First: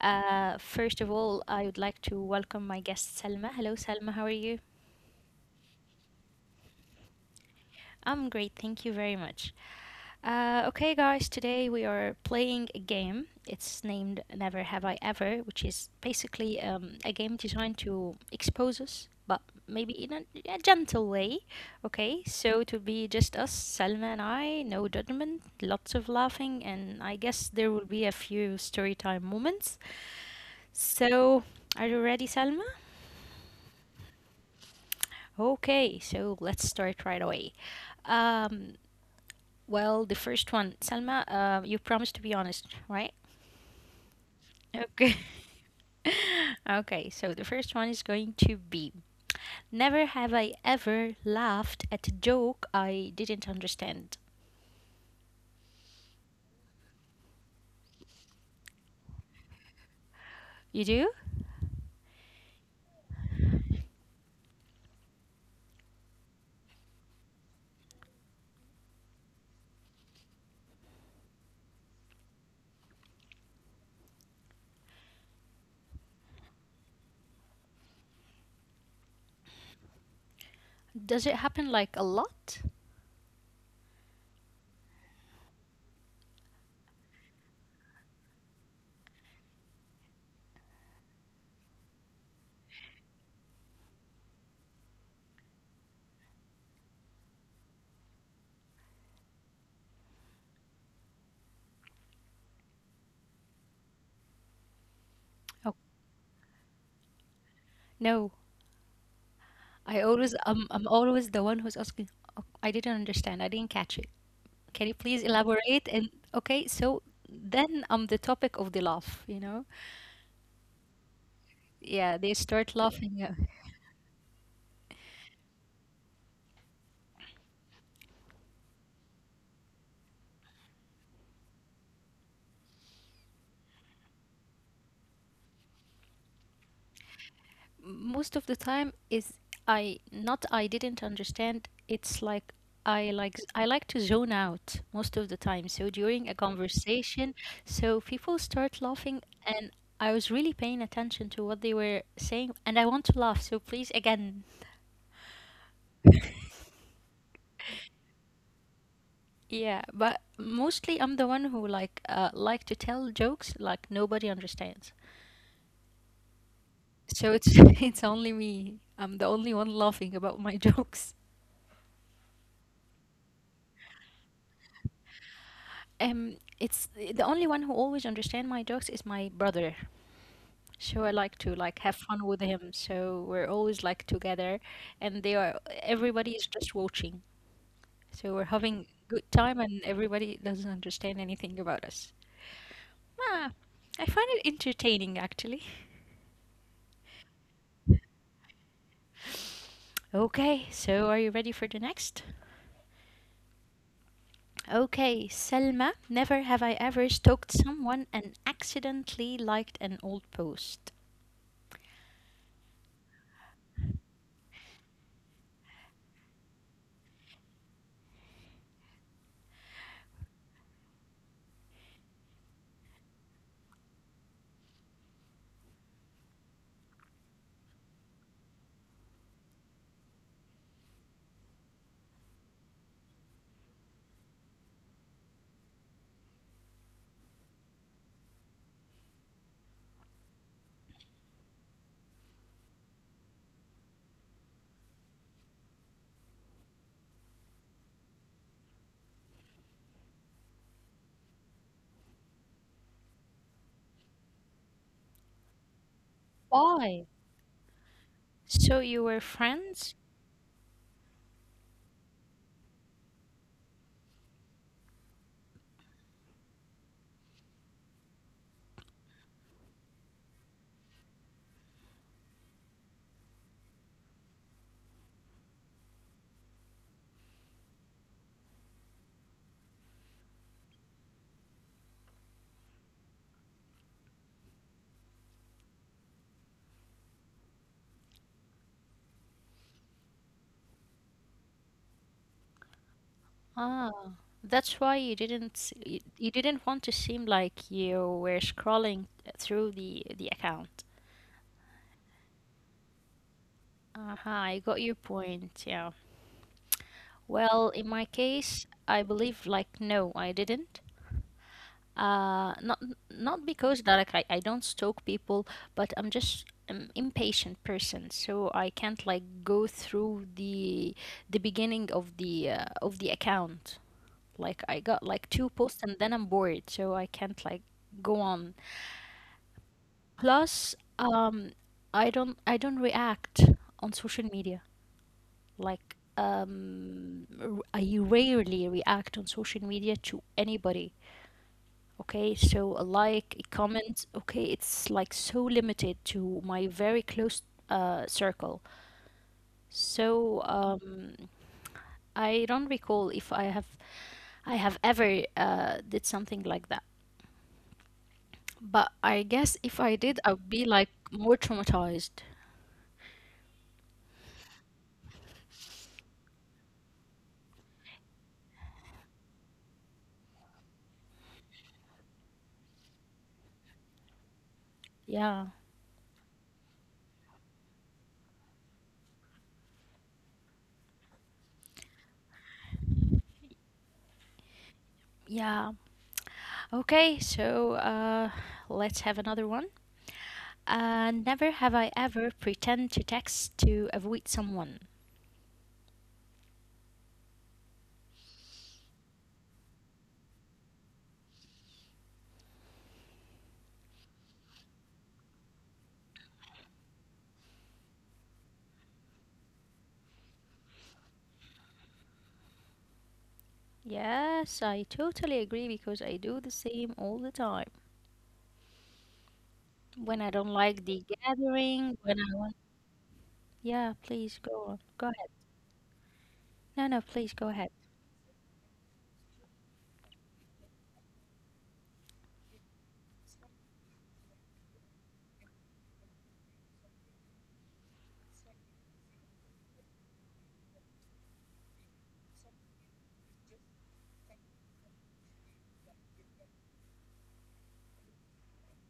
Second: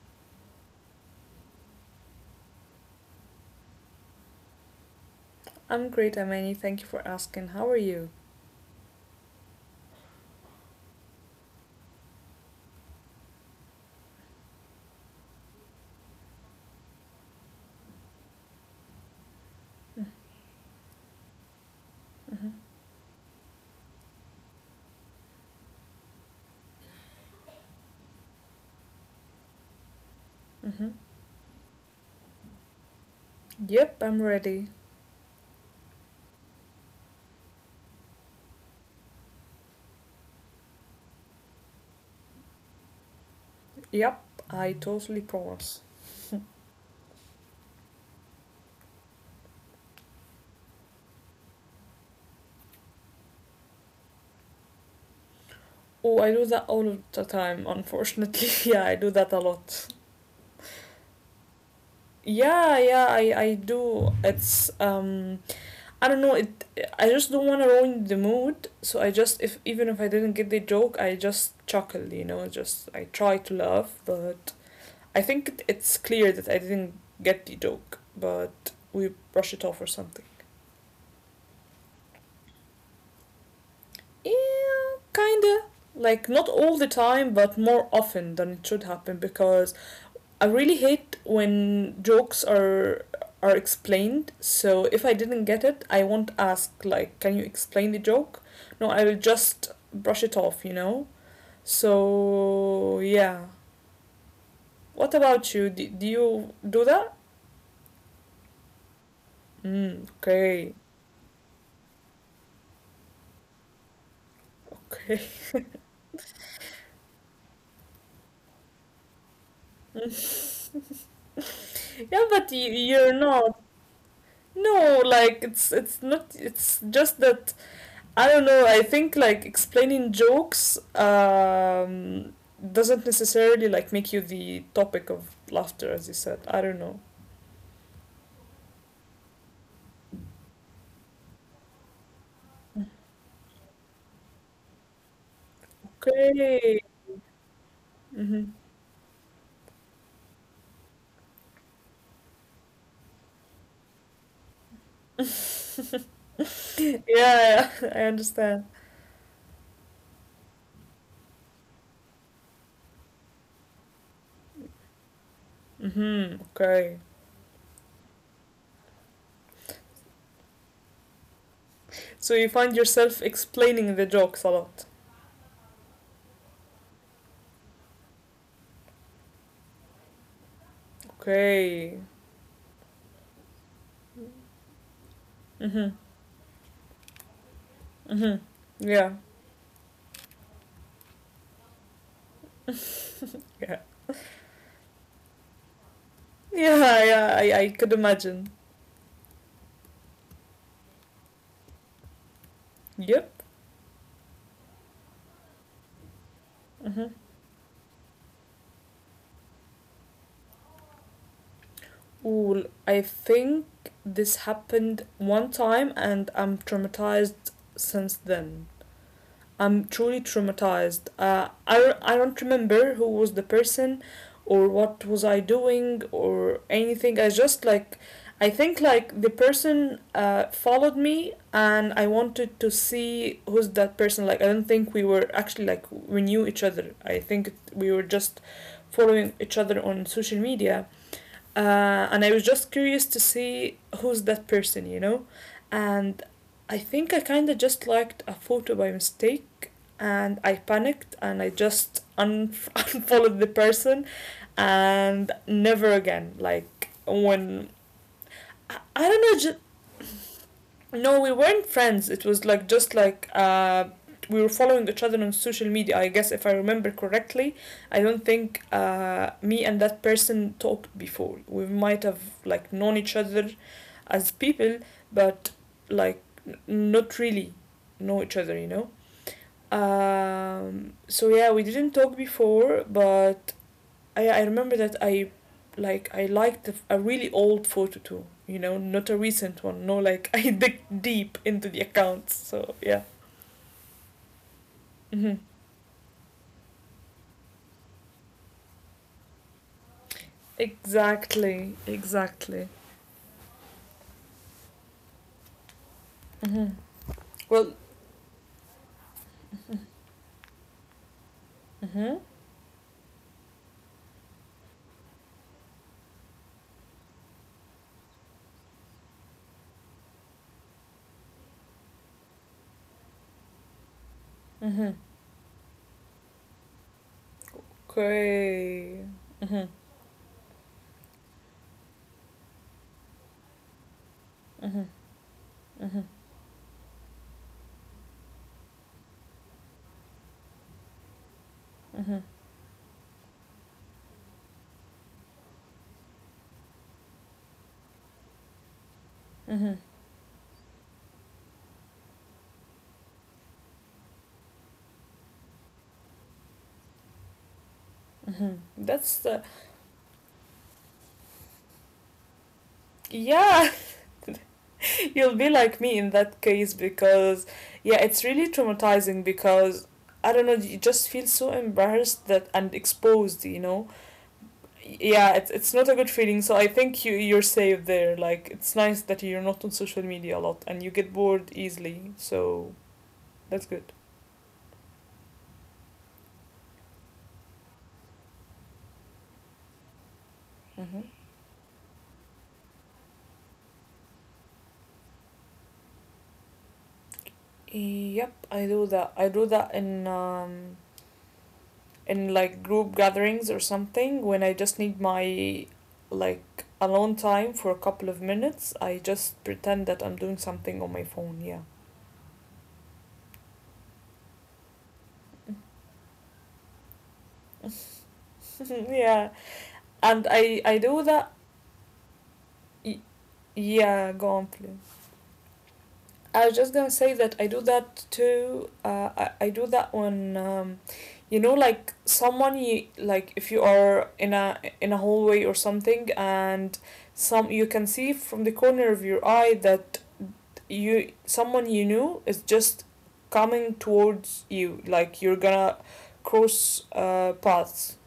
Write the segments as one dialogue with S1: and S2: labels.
S1: First of all, I would like to welcome my guest Selma. Hello, Selma, how are you?
S2: I'm great, Amani. Thank you for asking. How are you?
S1: I'm great, thank you very much. Okay, guys, today we are playing a game. It's named Never Have I Ever, which is basically a game designed to expose us, but maybe in a gentle way. Okay, so to be just us, Salma and I, no judgment, lots of laughing, and I guess there will be a few story time moments.
S2: Hmm.
S1: So, are you ready, Salma?
S2: Yep, I'm ready.
S1: Okay, so let's start right away. Um, well, the first one, Salma, you promised to be honest, right?
S2: Yep, I
S1: Okay.
S2: totally promise.
S1: Okay, so the first one is going to be: Never have I ever laughed at a joke I didn't understand.
S2: Oh, I do that all of the time, unfortunately. Yeah, I do that a lot.
S1: You do?
S2: Yeah, yeah, I do. It's. I don't know, it. I just don't wanna ruin the mood, so I just if even if I didn't get the joke, I just chuckle, you know, just I try to laugh, but I think it's clear that I didn't get the joke, but we brush it off or something.
S1: Does it happen like a lot?
S2: Yeah, kinda. Like, not all the time, but more often than it should happen because I really hate when jokes are explained. So if I didn't get it, I won't ask like, "Can you explain the joke?" No, I will just brush it off, you know? So, yeah. What
S1: Oh,
S2: about you? Do you do that?
S1: no. I
S2: Mm,
S1: always I'm
S2: okay.
S1: always the one who's asking, "Oh, I didn't understand. I didn't catch it. Can you please
S2: Okay.
S1: elaborate?" And okay, so then I'm the topic of the laugh, you know? Yeah, they
S2: Yeah, but
S1: start
S2: you,
S1: laughing, yeah.
S2: you're not. No, like it's not it's just that I don't know. I think like explaining jokes doesn't necessarily like make you the topic of laughter, as you said. I don't know.
S1: Most of the time is, I didn't understand. It's like I like to zone out most of the time. So during a
S2: Okay.
S1: conversation, so people
S2: Hmm.
S1: start laughing and I was really paying attention to what they were saying and I want to laugh. So please again.
S2: Yeah, yeah, I understand.
S1: Yeah, but mostly I'm the one who like to tell jokes like nobody understands.
S2: Hmm.
S1: So
S2: Okay.
S1: it's, it's only me. I'm the only one laughing about my jokes.
S2: So you find yourself explaining the jokes a lot.
S1: It's the only one who always understand my jokes is my brother. So I like to like have fun
S2: Okay.
S1: with him. So we're always like together, and they are,
S2: Hmm.
S1: everybody is just watching. So we're
S2: Hmm.
S1: having good
S2: Yeah.
S1: time, and everybody doesn't understand anything about us. Ah, I
S2: Yeah.
S1: find it entertaining actually.
S2: Yeah. Yeah, I could imagine.
S1: Okay, so are you ready for the next?
S2: Yep.
S1: Okay, Selma, never have I ever
S2: Hmm.
S1: stalked someone and accidentally liked an old post.
S2: Well, I think this happened one time and I'm traumatized since then. I'm truly traumatized. I don't remember who was the person or what was I doing or anything. I just like, I think like the person followed me and I wanted to see who's that person. Like, I don't think we were actually like, we knew each other. I think we were just following each other on social media uh, and I was just curious to see who's that person, you know. And I think I kind of just liked a photo by mistake, and I panicked and I just unfollowed the person, and never again.
S1: Why?
S2: Like when
S1: So you were
S2: I
S1: friends.
S2: don't know, no, we weren't friends. It was like just like we were following each other on social media. I guess if I remember correctly, I don't think me and that person talked before. We might have like known each other as people, but like n- not really know each other. You know. So yeah, we didn't talk before, but I remember that I like I liked a really old photo too. You know, not a recent one. No, like I dig deep into the accounts. So yeah.
S1: Ah, that's why you didn't you,
S2: Hmm.
S1: you didn't want to seem like you were scrolling through the account.
S2: Exactly. Exactly.
S1: Aha, I got your point. Yeah.
S2: Hmm.
S1: Well, in my
S2: Well.
S1: case, I believe like no, I didn't. Uh, not
S2: Hmm.
S1: not because that like, I don't stalk people, but I'm just an impatient person, so I can't like go through the beginning of the account. Like I got like two
S2: Hmm.
S1: posts and then I'm bored, so I can't like go on.
S2: Okay. Hmm. Hmm.
S1: Plus, I don't react on social media.
S2: Hmm.
S1: Like, I rarely react on social media to anybody. Okay, so a
S2: Hmm.
S1: like, a comment, okay, it's like so limited to my very close circle. So
S2: Hmm.
S1: I don't recall if I have ever did something like that. But I
S2: Hmm.
S1: guess if I
S2: That's
S1: did,
S2: the
S1: I'd be like more traumatized.
S2: yeah. You'll be like me in that case because, yeah, it's really traumatizing because I don't know, you just feel so embarrassed that and exposed, you know.
S1: Yeah,
S2: Yeah, it's not a good feeling. So I think you you're safe there. Like it's nice that you're not on social media a lot and you get bored easily. So that's good.
S1: yeah. Okay, so let's have another one. Never have
S2: Mm-hmm.
S1: I ever pretend to text to avoid someone.
S2: Yep, I do that. I do that in in like group gatherings or something when I just need my like alone time for a couple of minutes. I just pretend that I'm doing something on my phone, yeah.
S1: Yes, I totally agree because I do the same all the time.
S2: Yeah,
S1: When I don't like the
S2: and I do
S1: gathering, when
S2: that,
S1: I want. Yeah, please go on.
S2: yeah
S1: Go
S2: go
S1: ahead.
S2: on please.
S1: No, no, please
S2: I was
S1: go
S2: just
S1: ahead.
S2: gonna say that I do that too, I do that when. You know like someone you like if you are in a hallway or something and some you can see from the corner of your eye that you someone you knew is just coming towards you like you're gonna cross paths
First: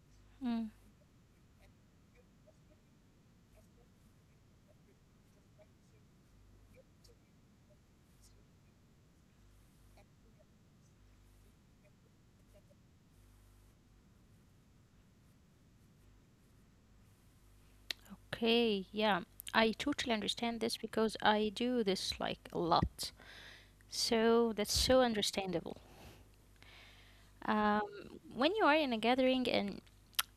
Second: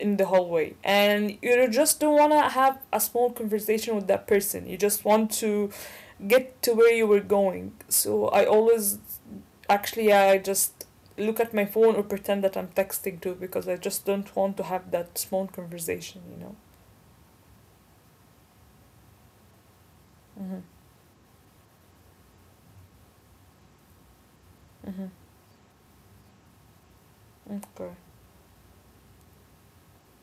S2: in the
S1: Mm.
S2: hallway and you just don't want to have a small conversation with that person, you just want to get to where you were going, so I always actually I just look at my phone or pretend that I'm texting too because I just don't want to have that small conversation, you know.
S1: Okay, yeah. I totally understand
S2: Mm-hmm.
S1: this because I do this like a lot. So that's so
S2: Mm-hmm.
S1: understandable. Um,
S2: Okay.
S1: when you are in a gathering and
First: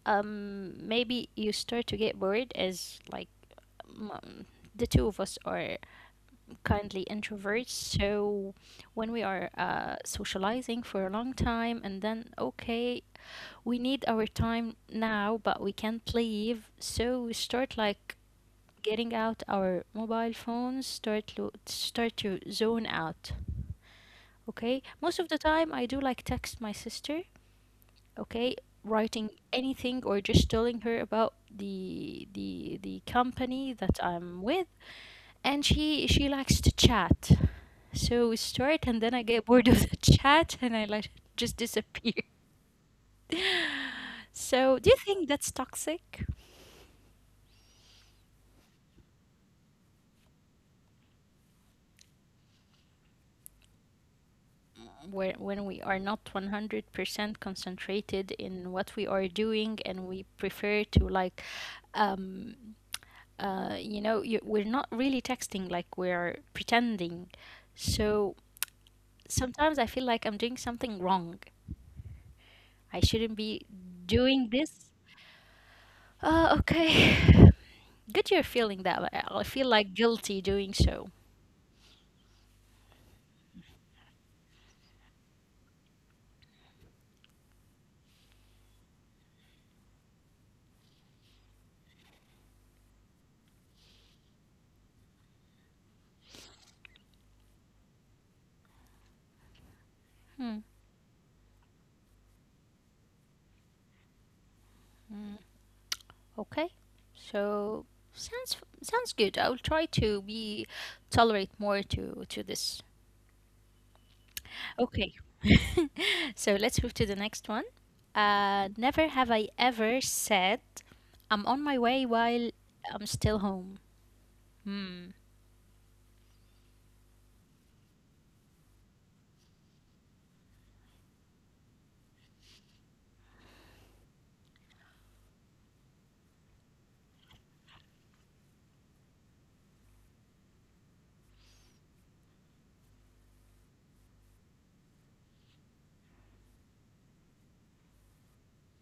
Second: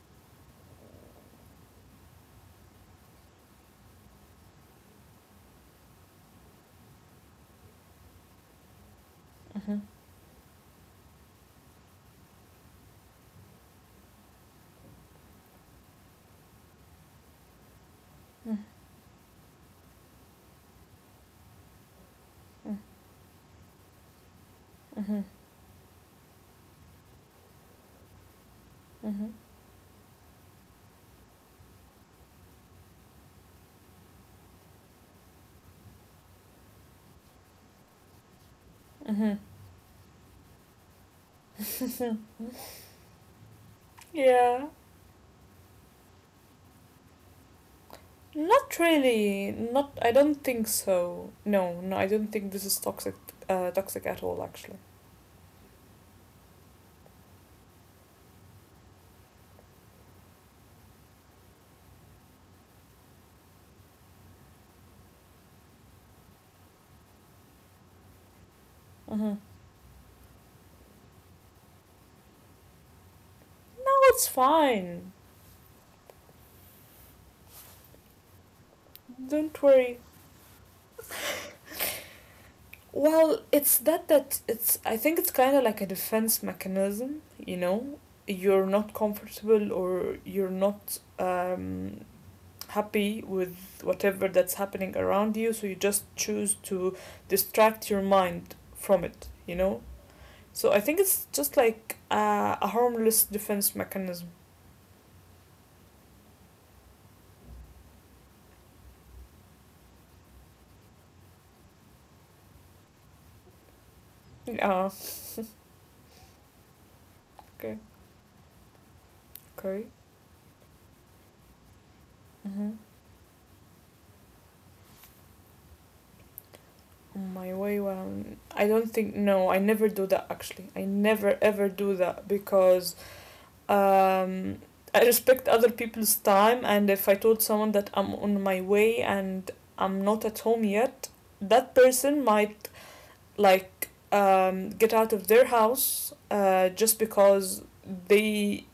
S1: um, maybe you start to get bored as like, um, the two of us are kindly introverts, so when we are
S2: Mm-hmm.
S1: socializing for a long time and then okay, we need our time now but we can't leave, so we start like
S2: Mm-hmm.
S1: getting out our mobile phones, start to zone out. Okay, most
S2: Mm-hmm.
S1: of the time I do like text my sister, okay,
S2: Mm-hmm.
S1: writing anything or just telling her about the company that I'm with, and she likes to chat, so we start and then I
S2: Hmm.
S1: get bored of the chat and I like just disappear.
S2: Yeah,
S1: So do you think that's toxic,
S2: not really. Not. I don't think so. No, no. I don't think this is toxic. Toxic at all, actually.
S1: where when we are not 100% concentrated in what we are doing and we prefer to like, um, you know we're not really texting like we're pretending, so
S2: Hmm.
S1: sometimes I feel like I'm doing something wrong. I shouldn't be
S2: No, it's
S1: doing this.
S2: fine.
S1: Okay. Good you're feeling that, but I
S2: Don't
S1: feel like
S2: worry.
S1: guilty doing so.
S2: Well, it's that that it's. I think it's kind of like a defense mechanism. You know, you're not comfortable or you're not happy with whatever that's happening around you, so you just choose to distract your mind from it. You know,
S1: Hmm.
S2: so I think it's just like a harmless defense mechanism.
S1: Hmm, okay. So sounds sounds good. I will try to be tolerate more to this.
S2: Yeah.
S1: Okay. So let's move to the next one.
S2: Okay.
S1: Never have I
S2: Okay.
S1: ever said I'm on my way while
S2: Mm-hmm.
S1: I'm still home. Hmm.
S2: My way when I don't think no, I never do that actually. I never ever do that because um, I respect other people's time, and if I told someone that I'm on my way and I'm not at home yet, that person might like get out of their house just because they.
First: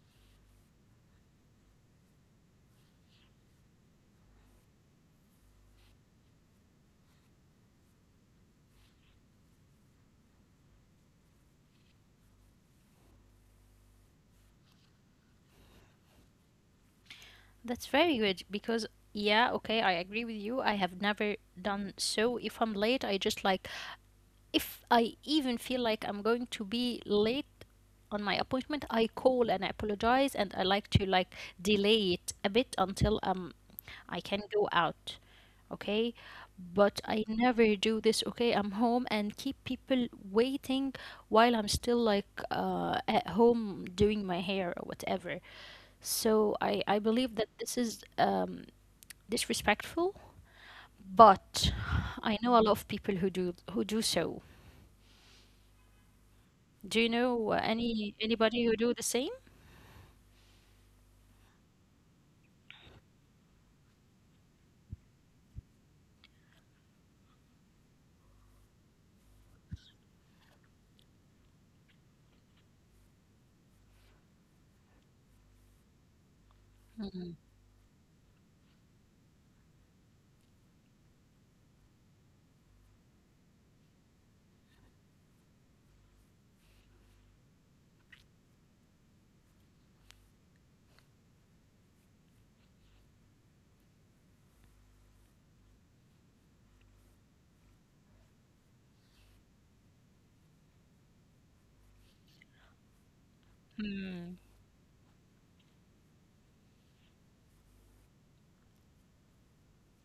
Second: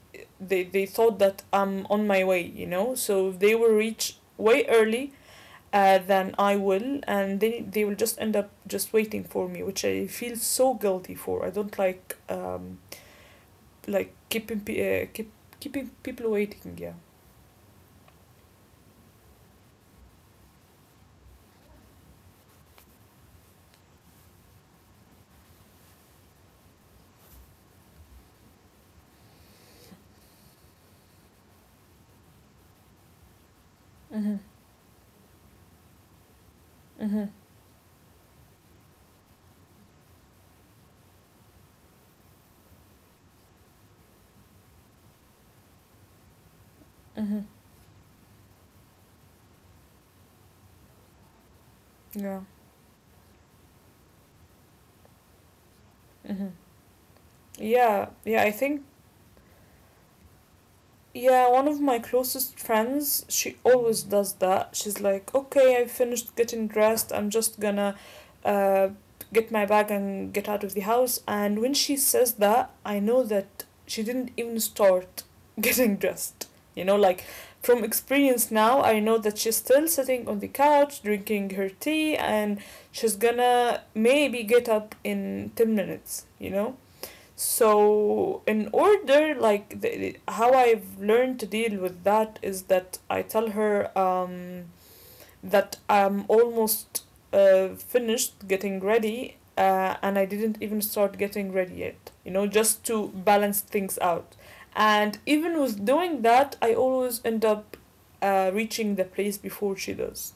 S2: They thought that I'm on my way, you know. So they will reach way early than I will, and they will just end up just waiting for me, which I feel so guilty for. I don't like. Like keeping pe- keep keeping people waiting. Yeah.
S1: That's very good because yeah, okay, I agree with you. I have never done so. If I'm late, I just like, if I even feel like I'm going to be late on my appointment, I call and I apologize and I like to like delay it a bit until I can
S2: Mhm.
S1: go out, okay? But I
S2: Mhm.
S1: never do this. Okay, I'm home and keep people waiting while I'm still like at home doing my hair or whatever. So I believe
S2: Mhm.
S1: that this is disrespectful, but I
S2: Yeah.
S1: know a lot of people who do so.
S2: Mhm.
S1: Do you know
S2: Yeah. Yeah. I
S1: anybody who
S2: think
S1: do the same?
S2: yeah, one of my closest friends, she always does that. She's like, okay, I finished getting dressed. I'm just gonna uh, get my bag and get out of the house. And when she says that, I know that she didn't even start getting dressed. You know, like
S1: Mhm.
S2: from experience now, I know that she's still sitting on the couch drinking her tea and she's gonna maybe get up in 10 minutes, you know? So, in order, like, the, how I've learned to deal with that is that I tell her that I'm almost finished getting ready and I didn't even start getting ready yet, you know, just to balance things out.
S1: Um,
S2: And even with doing that, I always end up reaching the place before she does.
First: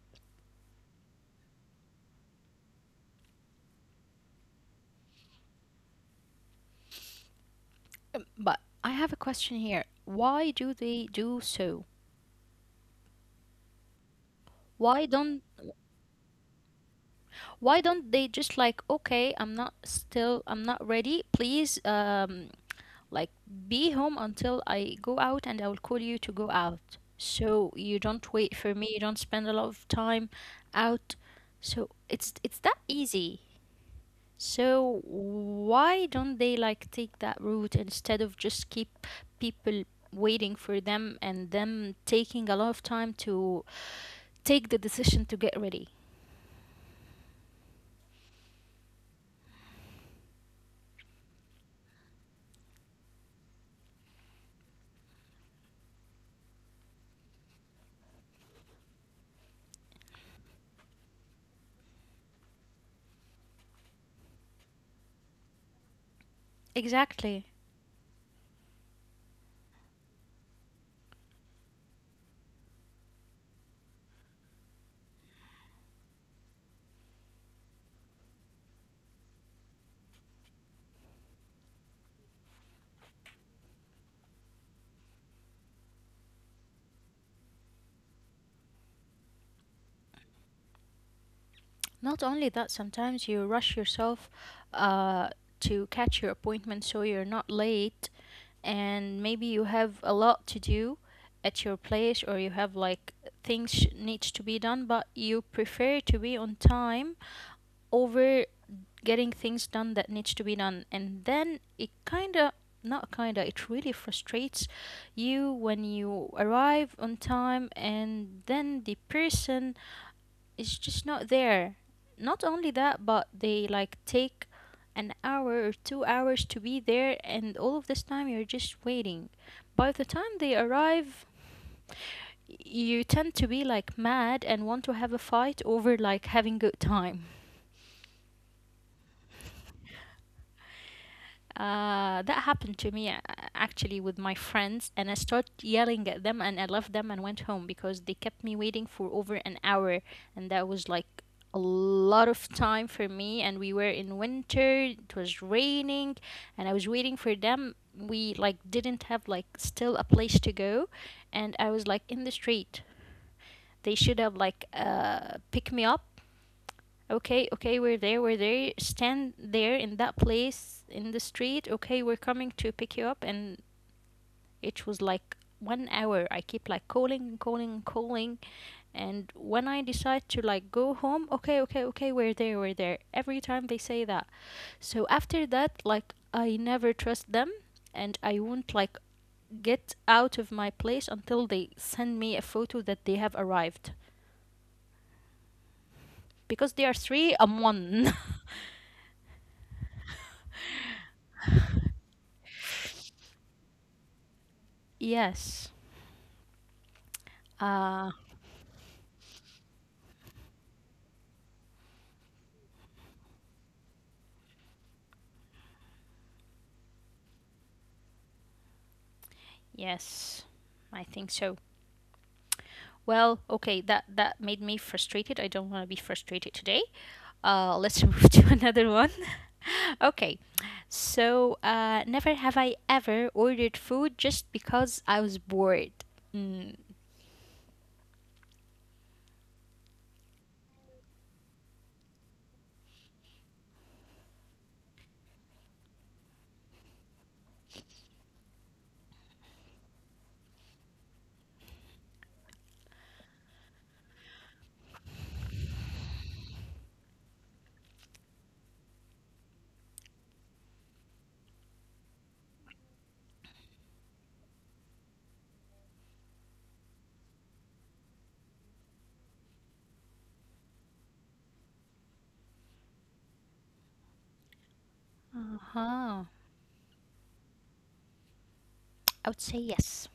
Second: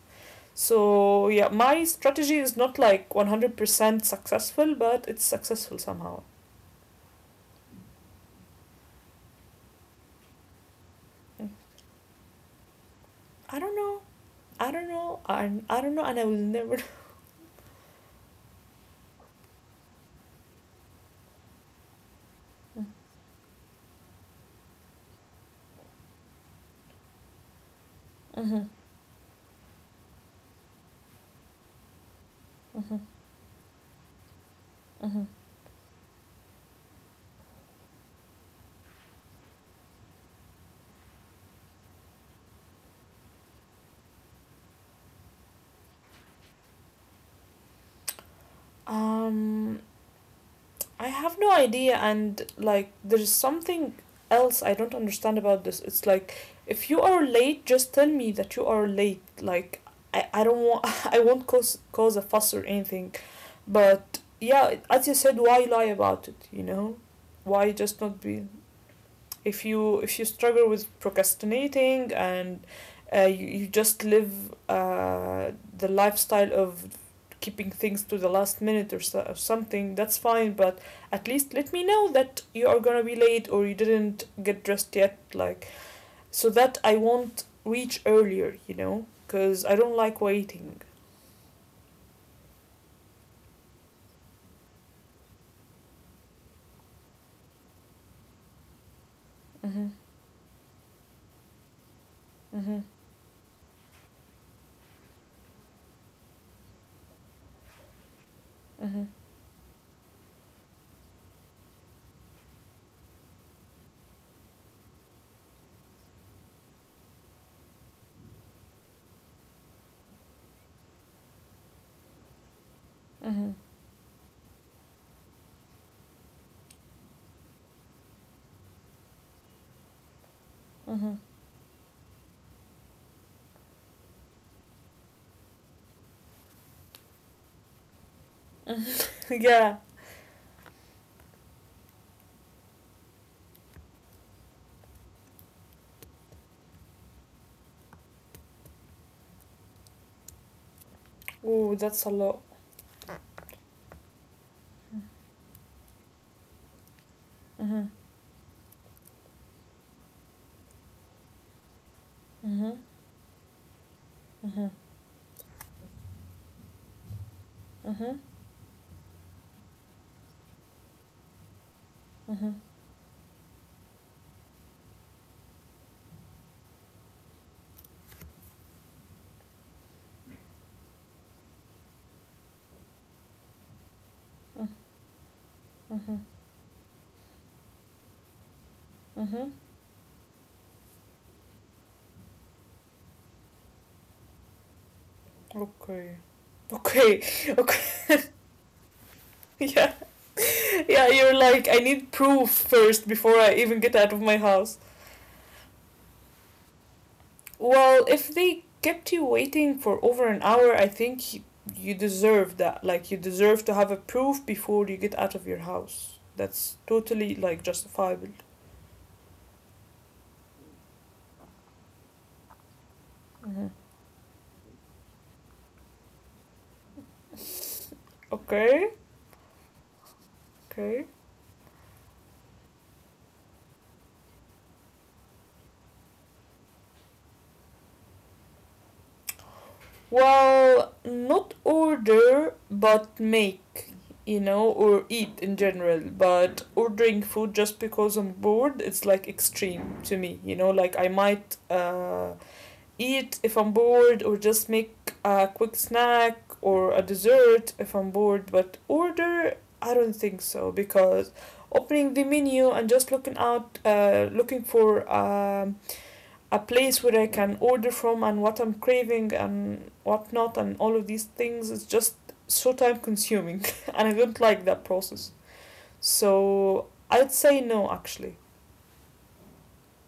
S2: So, yeah, my strategy is not like 100% successful, but it's successful somehow.
S1: but I have a question here: why do they do so?
S2: I don't know. I don't
S1: Why
S2: know.
S1: don't
S2: I don't know, and I will never.
S1: why don't they just like, okay, I'm not still, I'm not ready. Please, like be home until I go out and I will call you to go out. So you don't wait
S2: Mhm,
S1: for me, you don't spend a lot of time out. So it's that
S2: mhm,
S1: easy. So
S2: mhm.
S1: why don't they like take that route instead of just keep people waiting for them and them taking a lot of time to take the decision to get ready?
S2: Um, I have no idea, and like, there's something else I don't understand about this. It's like, if you are late, just tell me that you are late. Like, I don't want. I won't cause a fuss or anything. But yeah, as you said, why lie about it? You know,
S1: Exactly.
S2: why just not be if you struggle with procrastinating and you just live uh, the lifestyle of keeping things to the last minute or, so, or something, that's fine but at least let me know that you are gonna be late or you didn't get dressed yet, like so that I won't reach earlier, you know, because I don't like waiting.
S1: Not only that, sometimes you rush yourself uh, to catch your appointment so you're not late, and maybe you
S2: Mm-hmm,
S1: have a lot to do at your place or you have
S2: mm-hmm,
S1: like things needs to be done but you prefer to be on time over
S2: mm-hmm,
S1: getting things done that needs to be done, and then it kind of not kind of it really frustrates you when you arrive on time and then the person is just not there. Not only that, but
S2: mm-hmm,
S1: they like take an hour or 2 hours to be there, and all of this time you're just waiting. By the time they
S2: mm-hmm.
S1: arrive, you tend to be like mad and want to have a fight over like having good time.
S2: Mm-hmm. Yeah,
S1: That happened to me actually with my friends, and I started yelling at them, and I left them and went home because they kept me waiting for over an hour, and that was like a
S2: oh that's a
S1: lot
S2: lot.
S1: of time for me. And we were in winter; it was raining, and I was waiting for them.
S2: Mm-hmm,
S1: We like didn't have like still a place to go, and I was like in the
S2: mm-hmm,
S1: street. They should have like
S2: mm-hmm,
S1: pick me up. Okay, okay, we're
S2: mm-hmm.
S1: there, we're there. Stand there in that place in the street. Okay, we're
S2: Mm-hmm.
S1: coming to pick you up. And it was like 1 hour. I keep like calling and calling and calling. And when I decide to like go home, okay, okay, okay, we're there, we're there. Every time they say that. So after that, like,
S2: Mm-hmm.
S1: I never trust them and I won't like
S2: Mm-hmm.
S1: get out of my place until they send me a photo that they have arrived.
S2: Okay.
S1: Because they are
S2: Okay.
S1: three, I'm
S2: Okay.
S1: one.
S2: Yeah. Yeah, you're like, I need proof first before I even get out of my house.
S1: Yes.
S2: Well,
S1: Uh,
S2: if they kept you waiting for over an hour, I think you deserve that. Like, you deserve to have a proof before you get out of your house. That's totally, like, justifiable.
S1: yes, I think so. Well,
S2: Mm-hmm.
S1: okay, that that made me frustrated. I don't want to be frustrated today. Let's move to another
S2: Okay.
S1: one. Okay,
S2: Okay.
S1: so never have I ever ordered food just because I was bored. Mm,
S2: Well, not order, but make, you know, or eat in general. But ordering food just because I'm bored, it's like extreme to me, you know, like I might eat if I'm bored, or just make a quick snack or a dessert if I'm bored. But order, I don't think so because opening the menu and just looking out, looking for a place where I can order from and what I'm craving and whatnot and all of these things is just so time consuming and I don't like that process.
S1: uh-huh.
S2: So I'd say no actually.
S1: I would say yes,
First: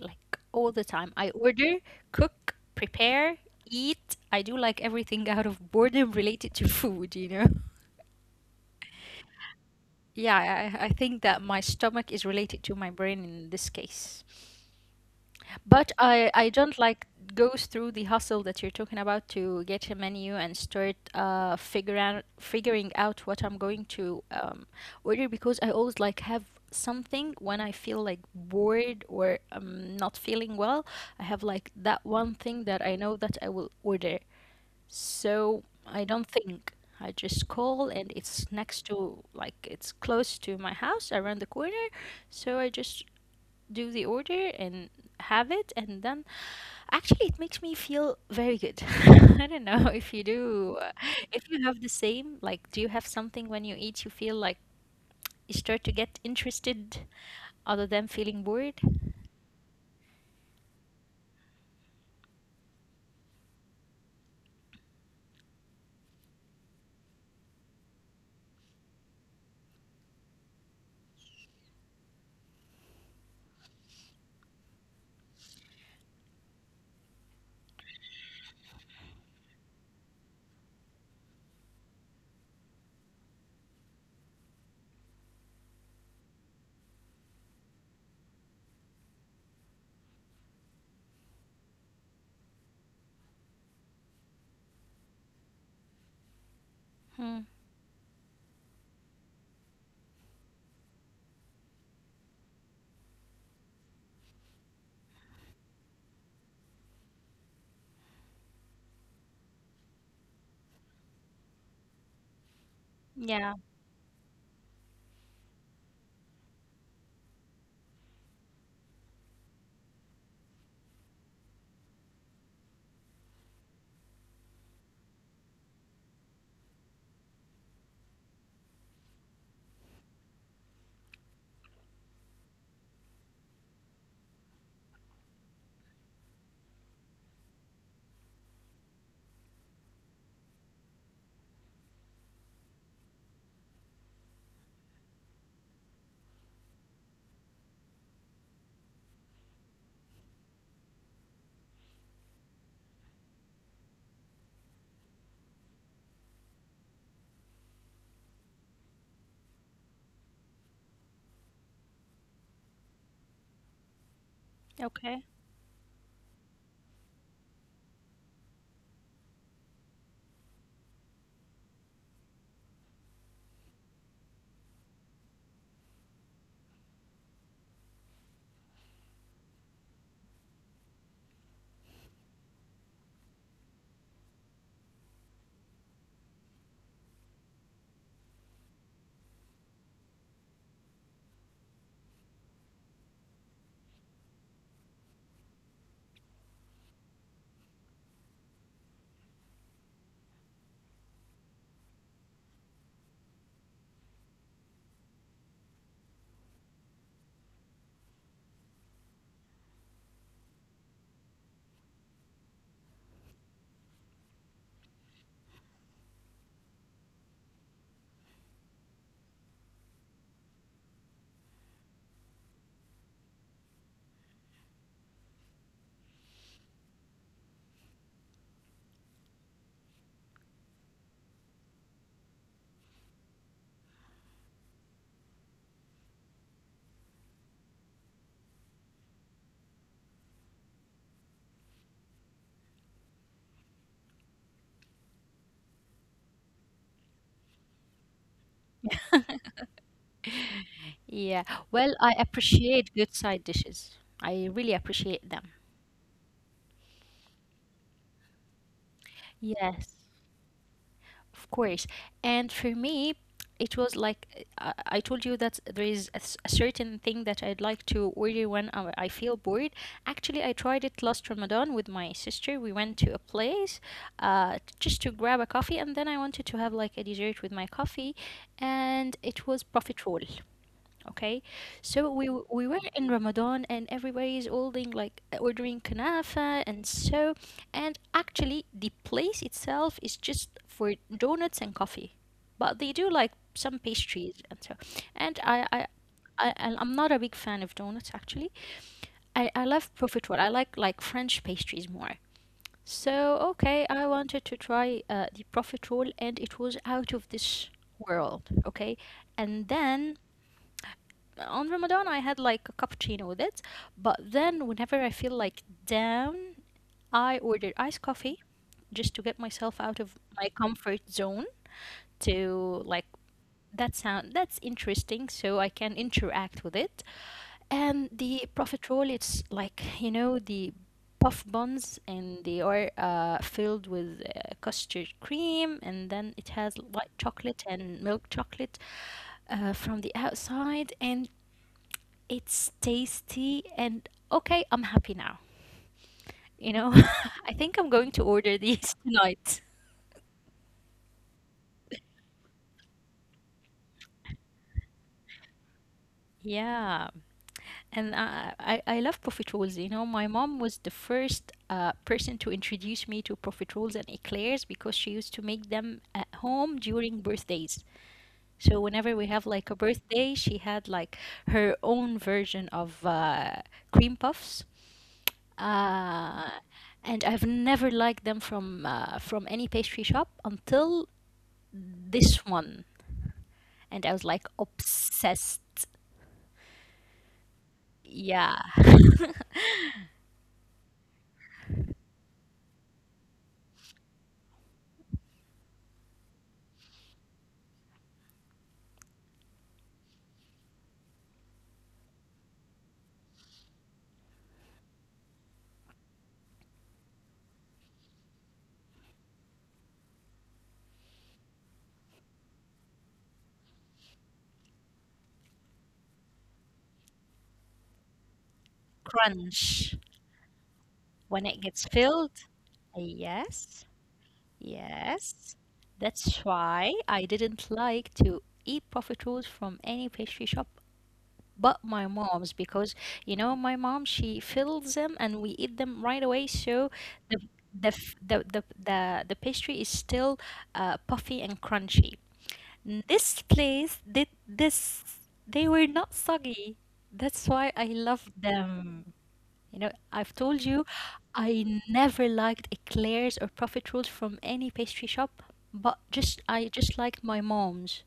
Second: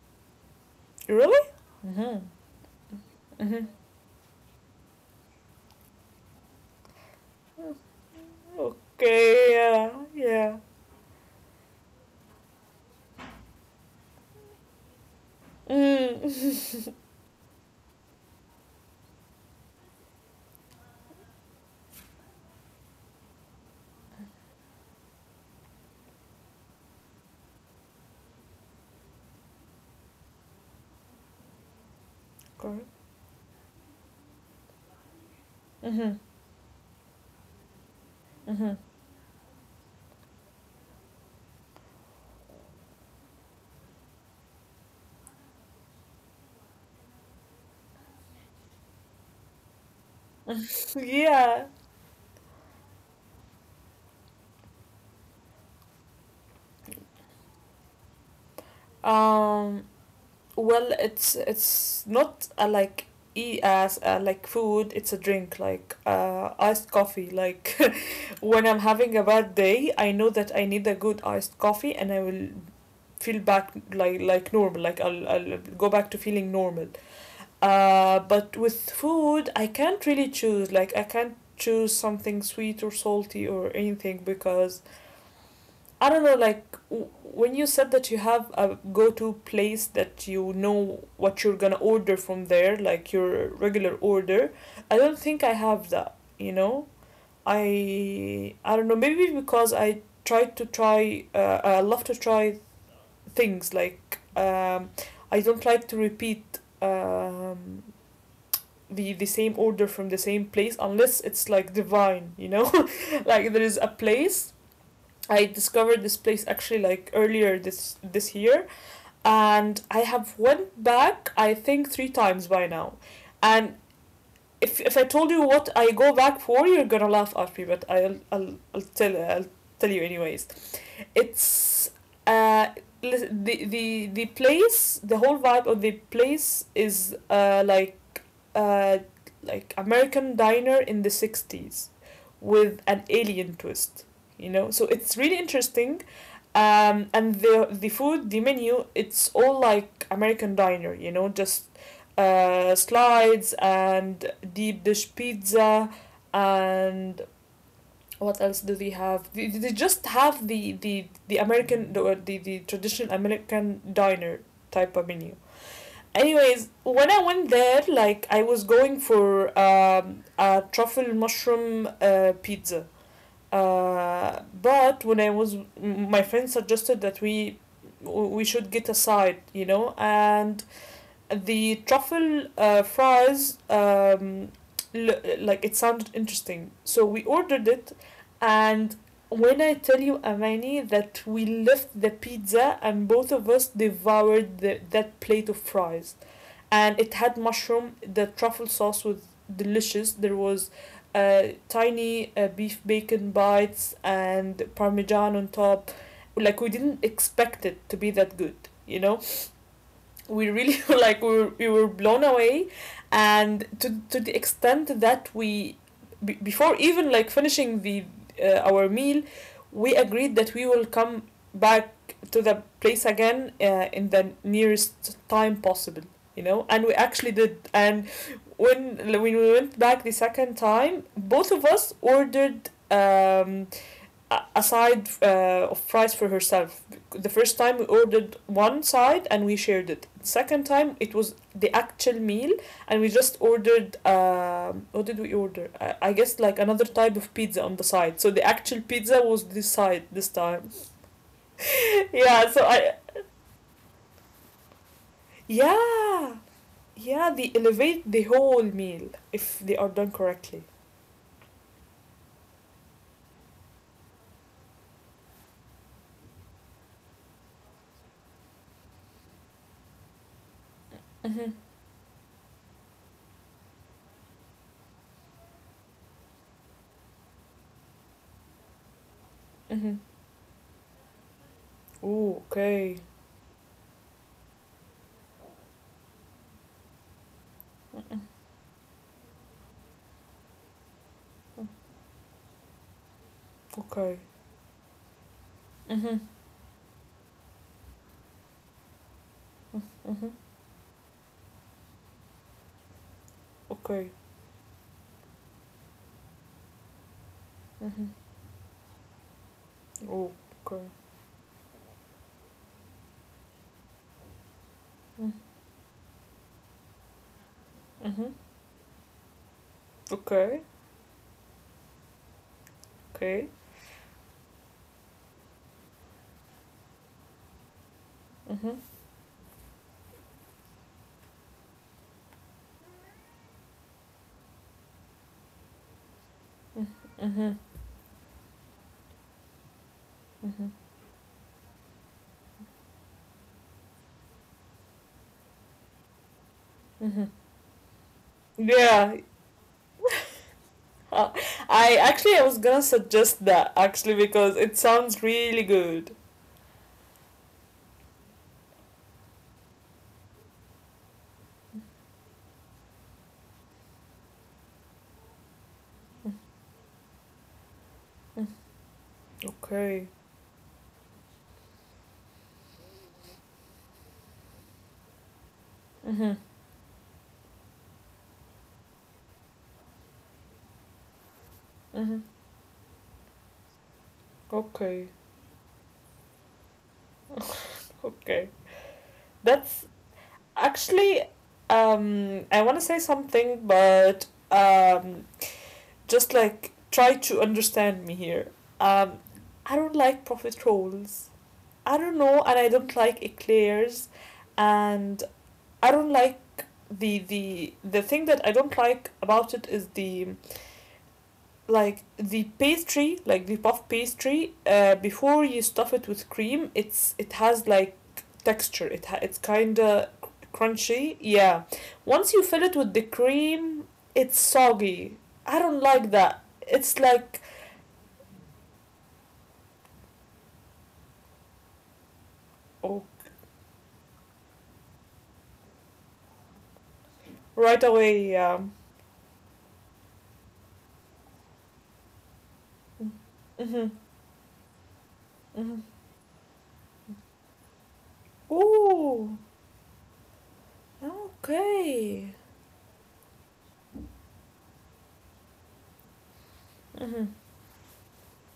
S1: like all the time. I
S2: Really?
S1: order,
S2: Mm-hmm.
S1: cook, prepare,
S2: Mm-hmm.
S1: eat. I do like everything out of boredom related to food, you know?
S2: Okay, yeah,
S1: Yeah,
S2: yeah.
S1: I think that my stomach is related to my brain in this case. But I don't
S2: Mm.
S1: like goes through the hustle that you're talking about to get a menu and start figure figuring out what I'm going to order, because I always like have something when I feel like bored or I'm not feeling well. I have like that one thing that
S2: Okay.
S1: I know that I will order. So I
S2: Mm-hmm.
S1: don't think. I just call and it's
S2: Mm-hmm.
S1: next to like it's close to my house around the corner. So I just do the order and have it and then actually, it makes me feel very good. I don't know if you do. If
S2: Yeah.
S1: you have the same, like, do you have something when you eat you feel like you start to get interested other than feeling bored?
S2: Um well it's not a like e as a like food it's a drink like iced coffee like when I'm having a bad day I know that I need a good iced coffee and I will feel back like normal like I'll go back to feeling normal but with food I can't really choose like I can't choose something sweet or salty or anything because I don't know, like when you said that you have a go-to place that you know what you're gonna order from there, like your regular order. I don't think I have that. You know,
S1: Hmm.
S2: I don't know. Maybe because I try to try. I love to try things. Like I don't like to repeat the same order from the same place unless it's like divine. Like
S1: Yeah.
S2: there is a place I discovered this place actually like earlier this year and I have went back I think three times by now. And if I told you what I go back for you're gonna laugh at me but I'll tell you anyways. It's uh the place. The whole vibe of the place is uh like American diner in the 60s with an alien twist, so it's really interesting. And the food, the menu, it's all like American diner, just slides and deep dish pizza. And what else do they have? They just have the American, the traditional American diner type of
S1: Okay.
S2: menu. Anyways, when I went there, like, I was going for a truffle mushroom pizza, but my friend suggested that we should get a side, and the truffle fries, like, it sounded interesting. So we ordered it, and when I tell you, Amani, that we left the pizza and both of us devoured that plate of fries, and it had mushroom. The truffle sauce was delicious. There was uh, tiny beef bacon bites and parmesan on top. Like, we didn't expect it to be that good, you know we really, like, we were blown away, and to the extent that we before even like finishing the our meal, we agreed that we will come back to the place again, in the nearest time possible, and we actually did. And when we went back the second time, both of us ordered Aside, a of fries for herself. The first time we ordered one side and we shared it. Second time it was the actual meal, and we just ordered what did we order? I guess like another type of pizza on the side. So the actual pizza was this side this time.
S1: Yeah. Well, I
S2: Yeah. So I
S1: appreciate good side dishes. I really appreciate them.
S2: yeah, yeah, they elevate the whole meal if they are
S1: Yes.
S2: done correctly.
S1: Of course. And for me, it was like I told you that there is a certain thing that I'd like to order when I feel bored. Actually, I tried it last
S2: Mhm.
S1: Ramadan with my sister. We went to a place just to grab a coffee, and then I wanted to have like a dessert with my coffee, and it was
S2: Mhm.
S1: profiterole. Okay, so we
S2: Oh,
S1: w- we were
S2: okay.
S1: in Ramadan and everybody is holding like ordering kanafa and so, and actually the place itself is just for donuts and coffee, but they do like some
S2: Okay.
S1: pastries and so. And I I,
S2: Mhm.
S1: I I- I'm not a big fan of donuts actually. I love
S2: Mhm.
S1: profiterole. I like French pastries more. So okay, I
S2: Okay.
S1: wanted to try the profiterole and it was out of this
S2: Mhm.
S1: world. Okay, and then
S2: Oh, okay.
S1: on Ramadan I had like a cappuccino with it, but then whenever I feel
S2: Mhm.
S1: like down, I order iced
S2: Mhm.
S1: coffee just to get myself out of my
S2: Okay.
S1: comfort zone to like
S2: Okay.
S1: that sound that's interesting so I can interact with it. And the
S2: Mhm.
S1: profit roll it's like the puff buns and they are filled with custard cream and then it has
S2: Mhm.
S1: white
S2: Mhm.
S1: chocolate and milk chocolate from the
S2: Mhm.
S1: outside and it's tasty and okay, I'm happy now. You know,
S2: Mhm.
S1: I think I'm going to order these
S2: Yeah.
S1: tonight.
S2: Uh, I actually I was gonna suggest that, actually, because it sounds really good.
S1: Yeah, and I love profiteroles. You know, my mom was the first person to introduce me to profiteroles and eclairs because she used to make them at home during birthdays.
S2: Mhm.
S1: So whenever we have like a
S2: Okay.
S1: birthday, she had like her own version of cream puffs.
S2: Mhm.
S1: Uh, and I've never liked them from any pastry shop until
S2: Mhm.
S1: this one. And I was like
S2: Okay.
S1: obsessed.
S2: Okay.
S1: Yeah.
S2: That's actually, I want to say something, but just like try to understand me here. Um I don't like profiterolles. I don't know, and I don't like eclairs, and I don't like, the thing that I don't like about it is the like the pastry, like the puff pastry. Before you stuff it with cream, it has like texture. It's kinda
S1: Crunch.
S2: crunchy. Yeah.
S1: When
S2: Once
S1: it
S2: you
S1: gets
S2: fill it with the
S1: filled.
S2: cream, it's
S1: Yes.
S2: soggy. I don't like
S1: Yes.
S2: that. It's
S1: That's
S2: like,
S1: why I didn't like to eat profit rolls from any pastry shop but my
S2: oh,
S1: mom's because you know my mom she fills them and we eat them right away so
S2: right
S1: the
S2: away.
S1: the f- the pastry is still puffy and crunchy.
S2: Mm-hmm,
S1: This place did this.
S2: mm-hmm.
S1: They were not soggy. That's why I love
S2: Ooh.
S1: them. You know, I've told you I
S2: Okay.
S1: never liked eclairs or profit rolls from any pastry shop, but just I
S2: Mm-hmm.
S1: just like my mom's,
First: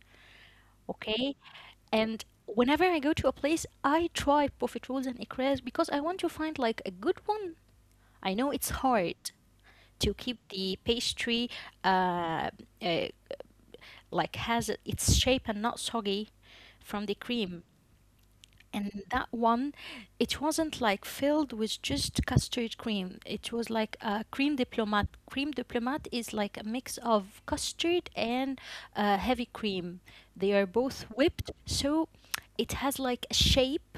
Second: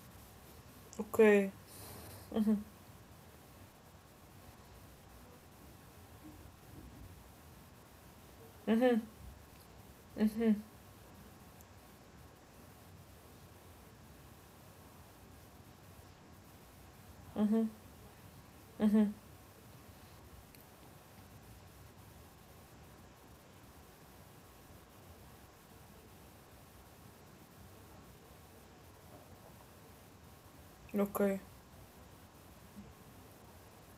S1: okay?
S2: Okay.
S1: And
S2: Mm-hmm.
S1: whenever I go to a place, I try profit rolls and eclairs because I want to find like a good one. I know it's
S2: Mm-hmm.
S1: hard to keep
S2: Mhm.
S1: the pastry uh, uh, like has its shape and not soggy from the cream.
S2: Mhm.
S1: And
S2: Mhm.
S1: that one, it wasn't like filled with just custard cream. It was like a cream diplomat. Cream diplomat is like a mix of custard and heavy cream. They are both
S2: Okay.
S1: whipped, so it has like a shape,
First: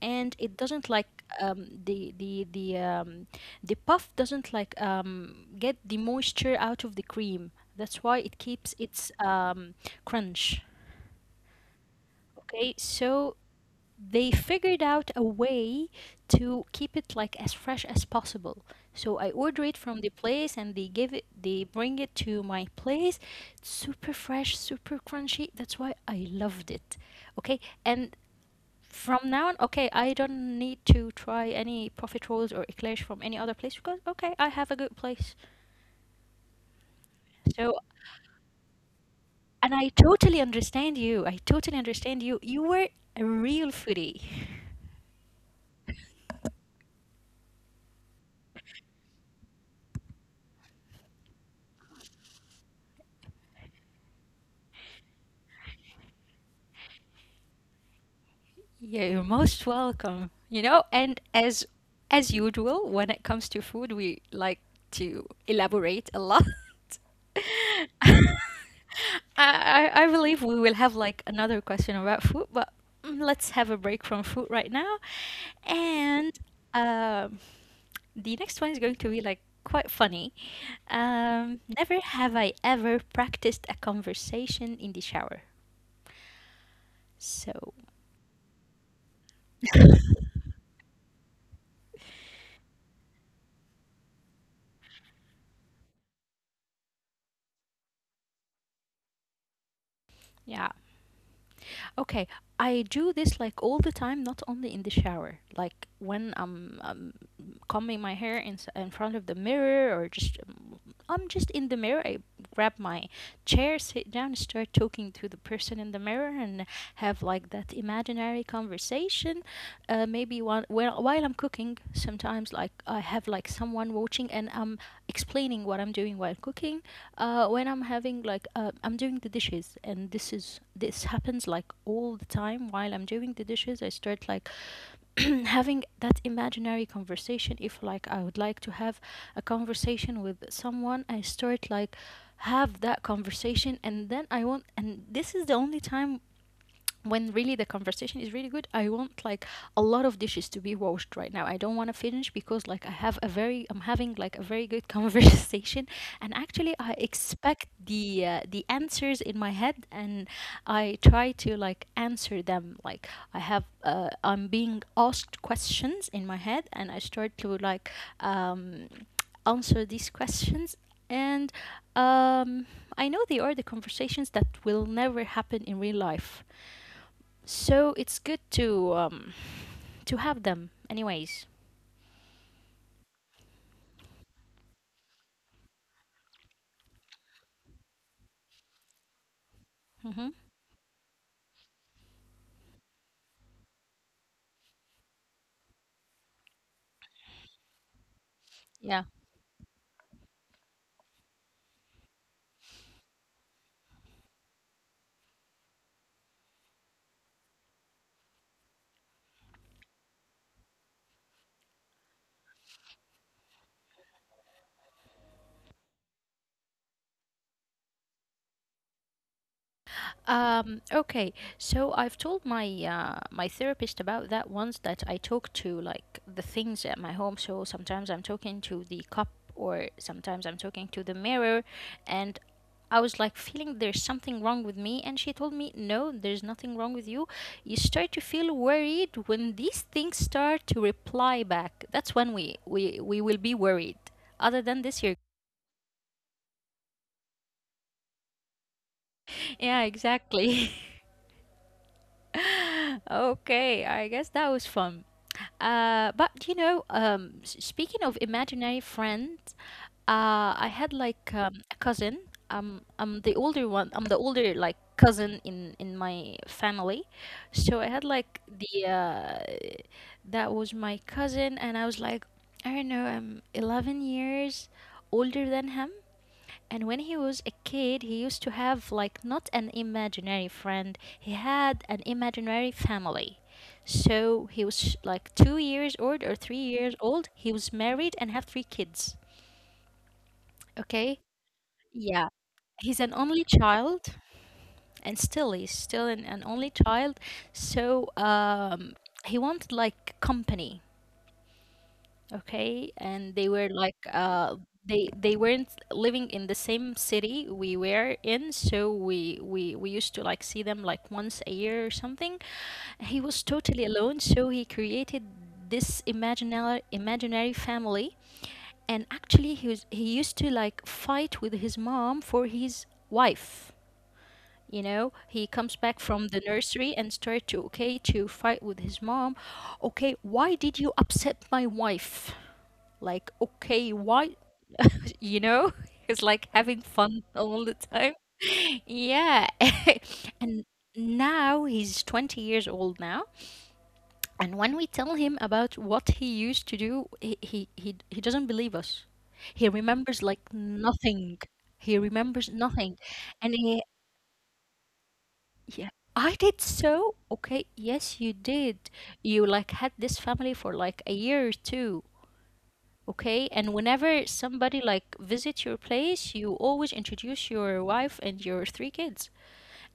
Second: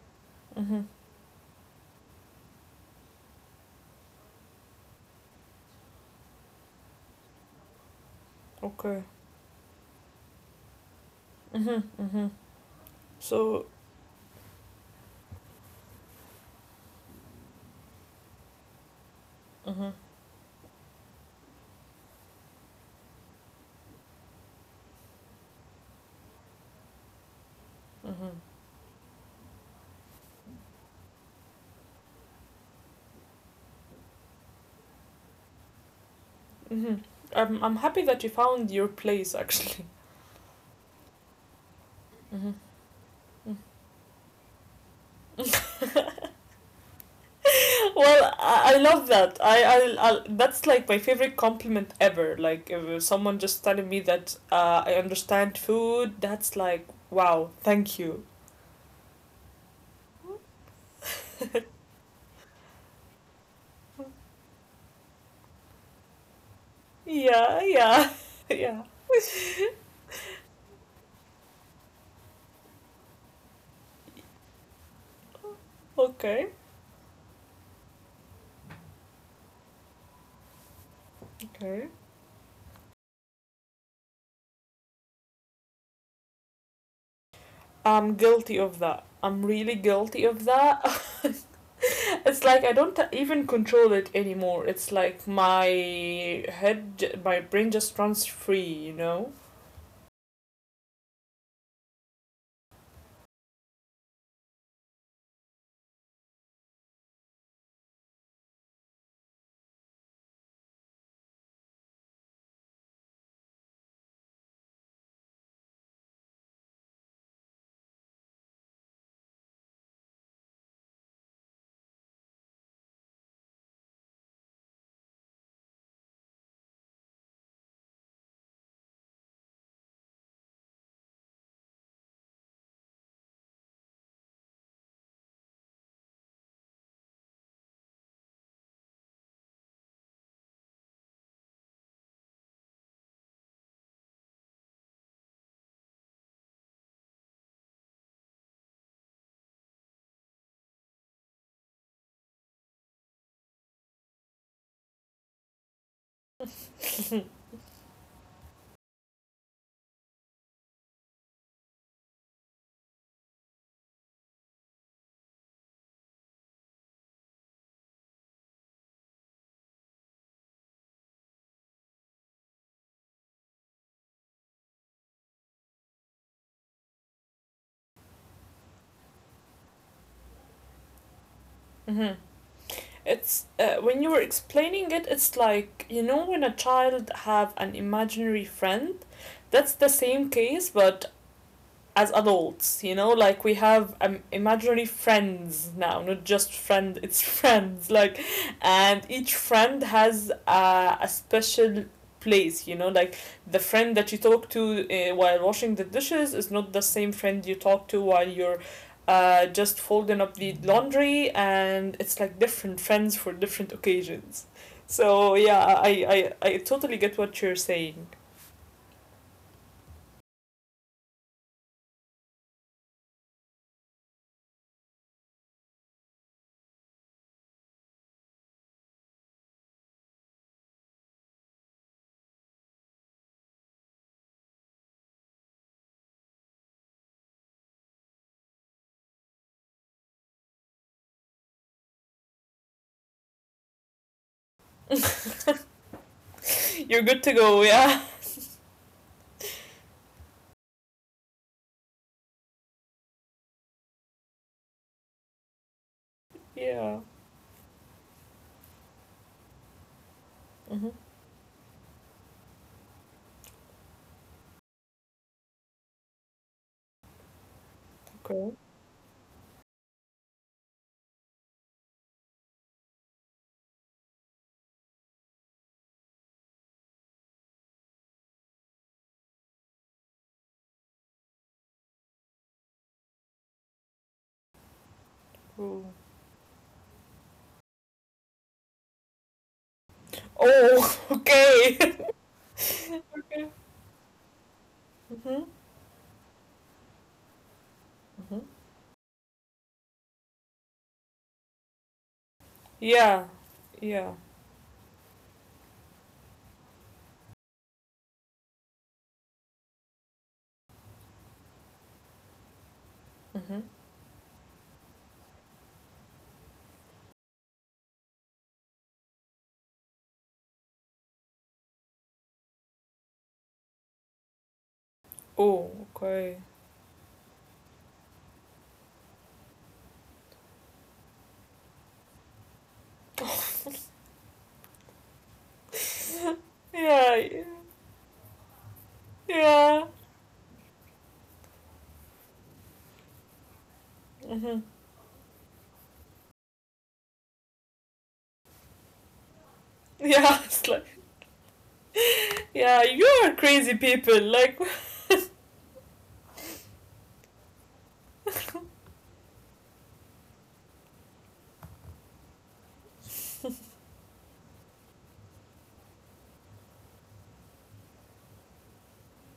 S1: and it
S2: Mhm.
S1: doesn't like um, the the the um, the puff doesn't like get the moisture out of the cream. That's why it keeps
S2: Okay.
S1: its crunch.
S2: Mhm. Mhm.
S1: Okay, so
S2: So.
S1: they figured out a way to keep it like as fresh as possible. So I order it
S2: Mhm.
S1: from the place and they bring it to my place. It's super fresh, super crunchy. That's why I loved it. Okay, and
S2: Mhm.
S1: from now on, okay, I don't need to try any profit rolls or eclairs from any other place because okay, I have a good place.
S2: Mhm. I'm
S1: So
S2: I'm happy that you found your place,
S1: and I
S2: actually.
S1: totally understand you. I totally understand you. You
S2: Mhm.
S1: were a
S2: Mm.
S1: real foodie.
S2: Well, I love that. I That's like my favorite compliment ever. Like, if someone just telling me that, I understand food, that's like, wow, thank you.
S1: Yeah, you're most welcome. You know, and as usual, when it comes to food, we like to elaborate a lot.
S2: Yeah,
S1: I,
S2: yeah. Yeah.
S1: I believe we will have like another question about food, but let's have a break from food right now. And
S2: Okay.
S1: um, the next one is going to be like quite funny. Never
S2: Okay.
S1: have I ever practiced a conversation in the shower. So,
S2: I'm guilty of that. I'm really guilty of that. It's like I don't even control it anymore. It's like my head, my brain just runs free, you know?
S1: yeah, okay, I do this like all the time, not only in the shower. Like when I'm, combing my hair in front of the mirror or just I'm just in the mirror. I grab my chair, sit down, start talking to the person in the mirror, and have like that imaginary conversation. Maybe while I'm cooking, sometimes like I have like someone watching, and I'm explaining what I'm doing while cooking. When I'm having like I'm doing the dishes, and this happens like all the time while I'm doing the dishes. I start like having that imaginary conversation if like I would like to have a conversation with someone I start like have that conversation, and then I want, and this is the only time when really the conversation is really good, I want like a lot of dishes to be washed right now. I don't want to finish because like I'm having like a very good conversation, and actually I expect the answers in my head, and I try to like answer them like I'm being asked questions in my head and I start to like um, answer these questions, and um, I know they are the conversations that will never happen in real life, so it's good to have them anyways.
S2: Mhm. It's when you were explaining it, it's like, you know, when a child have an imaginary friend. That's
S1: Mm-hmm.
S2: the same case, but as adults, like, we have imaginary friends now, not just friend, it's friends, like,
S1: Yeah.
S2: and each friend has a special place, like, the friend that you talk to while washing the dishes is not the same friend you talk to while you're just folding up the laundry, and it's like different friends for different occasions. So yeah, I totally get what you're saying.
S1: Okay, so I've told my therapist about that once that I talk to like the things at my home. So sometimes I'm talking to the cup, or sometimes I'm talking to the mirror, and I was like feeling there's something wrong with me, and she told me no, there's nothing wrong with you. You start to feel worried when these things start to reply back. That's when we will be worried. Other than this, you're.
S2: You're good to go, yeah.
S1: Yeah, exactly. Okay, I guess that was fun. But
S2: Yeah.
S1: speaking of imaginary friends, I had like
S2: Mm-hmm.
S1: a cousin. I'm the older one. I'm the older like cousin in my family, so I had like the
S2: Okay.
S1: that was my cousin, and I was like, I don't know, I'm 11 years older than him, and when he was a kid, he used to have like not an imaginary friend, he had an imaginary family. So he was like 2 years old or
S2: Cool.
S1: 3 years old. He was married and have three kids. Okay?
S2: Oh,
S1: Yeah.
S2: okay.
S1: He's an only
S2: Mm-hmm.
S1: child and still he's still an only child. So
S2: Mm-hmm.
S1: he wanted like company. Okay, and they were
S2: Yeah.
S1: like uh
S2: Yeah.
S1: they they weren't living in the same city we were in, so we used to like see them like once a year or something. He was totally
S2: Mm-hmm.
S1: alone, so he created this imaginary family, and actually he used to like fight with his mom for his wife. You know, he comes back
S2: Oh,
S1: from the
S2: okay.
S1: nursery and start to, okay, to fight with his mom. Okay, why did you upset my wife? Like, okay, why? You know, it's like having
S2: yeah.
S1: fun all the
S2: Yeah.
S1: time. Yeah.
S2: Yeah.
S1: And now he's 20 years old now. And when we
S2: Mm-hmm.
S1: tell him about what he used to do, he doesn't believe us. He remembers like
S2: Yeah. It's
S1: nothing.
S2: like,
S1: He remembers nothing.
S2: yeah,
S1: And
S2: you
S1: he,
S2: are crazy people. Like,
S1: yeah, I did so. Okay, yes, you did. You like had this family for like a year or two. Okay, and whenever somebody like visits your place, you always introduce your wife and your three kids.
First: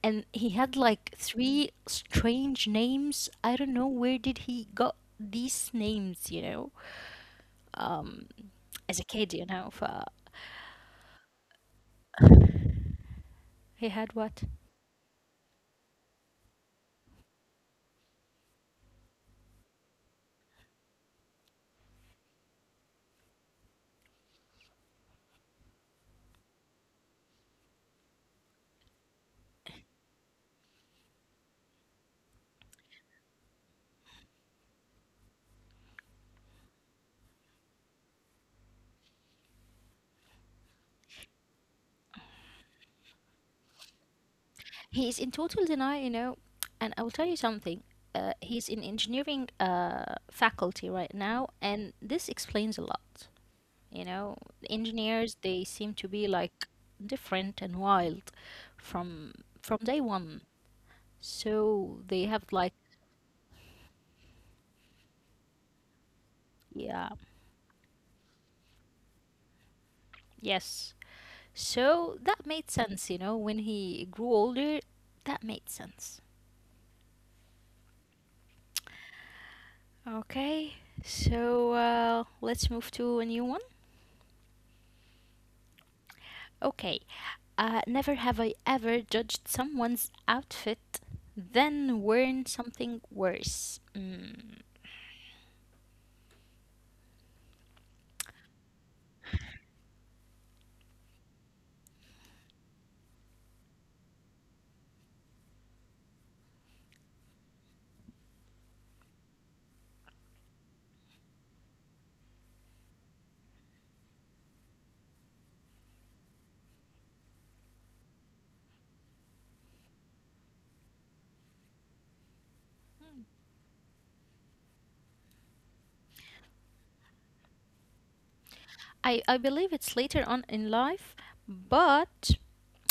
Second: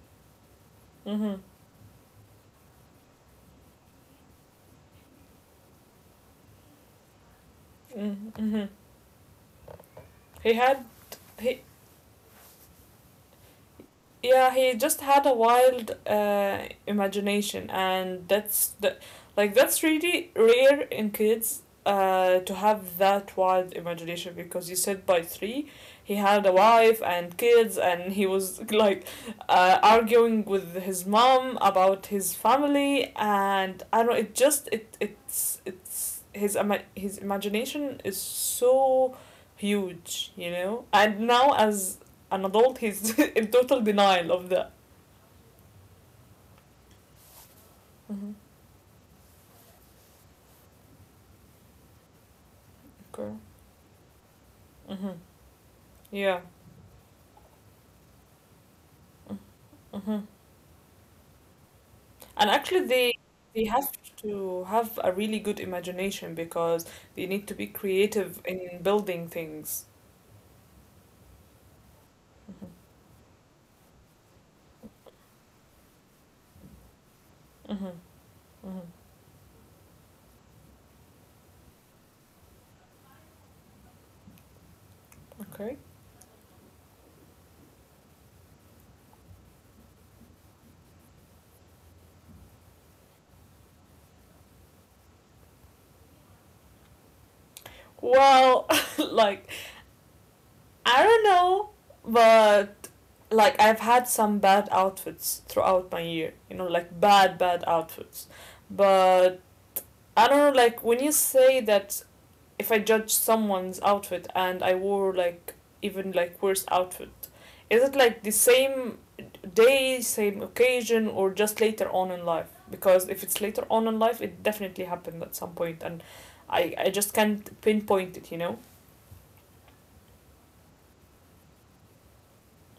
S1: And he had like
S2: mm-hmm.
S1: three strange names. I don't know where did he got these names, you know, um,
S2: Mm-hmm.
S1: as a kid. For
S2: he had he
S1: he had what?
S2: Yeah, he just had a wild imagination, and like, that's really rare in kids, to have that wild imagination, because you said by three he had a wife and kids, and he was like, arguing with his mom about his family, and I don't know, it just, it it's his ima- his imagination is so huge, you know, and now as an adult he's in total denial of that.
S1: He is in total denial, you know. And I will tell you something.
S2: Hmm.
S1: He's in engineering faculty right now, and this explains a lot.
S2: Okay.
S1: You know,
S2: Hmm.
S1: engineers they seem to be
S2: Yeah.
S1: like different and wild from from day
S2: Hmm.
S1: one. So they have
S2: And
S1: like.
S2: actually, they have to have a really good imagination, because
S1: Yeah,
S2: they need to be creative in building things.
S1: yes. So that made
S2: Mm-hmm.
S1: sense, you know, when he grew older, that made sense.
S2: Mm-hmm. Mm-hmm.
S1: Okay. So let's move to a new one.
S2: Okay.
S1: Okay. Never have I ever judged someone's outfit then worn something worse. Mm.
S2: Well, like, I don't know, but like, I've had some bad outfits throughout my year. You know, like, bad, bad outfits. But I don't know, like, when you say that, if I judge someone's outfit and I wore like even like worse outfit, is it like the same day, same occasion, or just later on in life? Because if it's later on in life, it definitely happened at some point, and I just can't pinpoint it. You know.
S1: I believe it's later on in life, but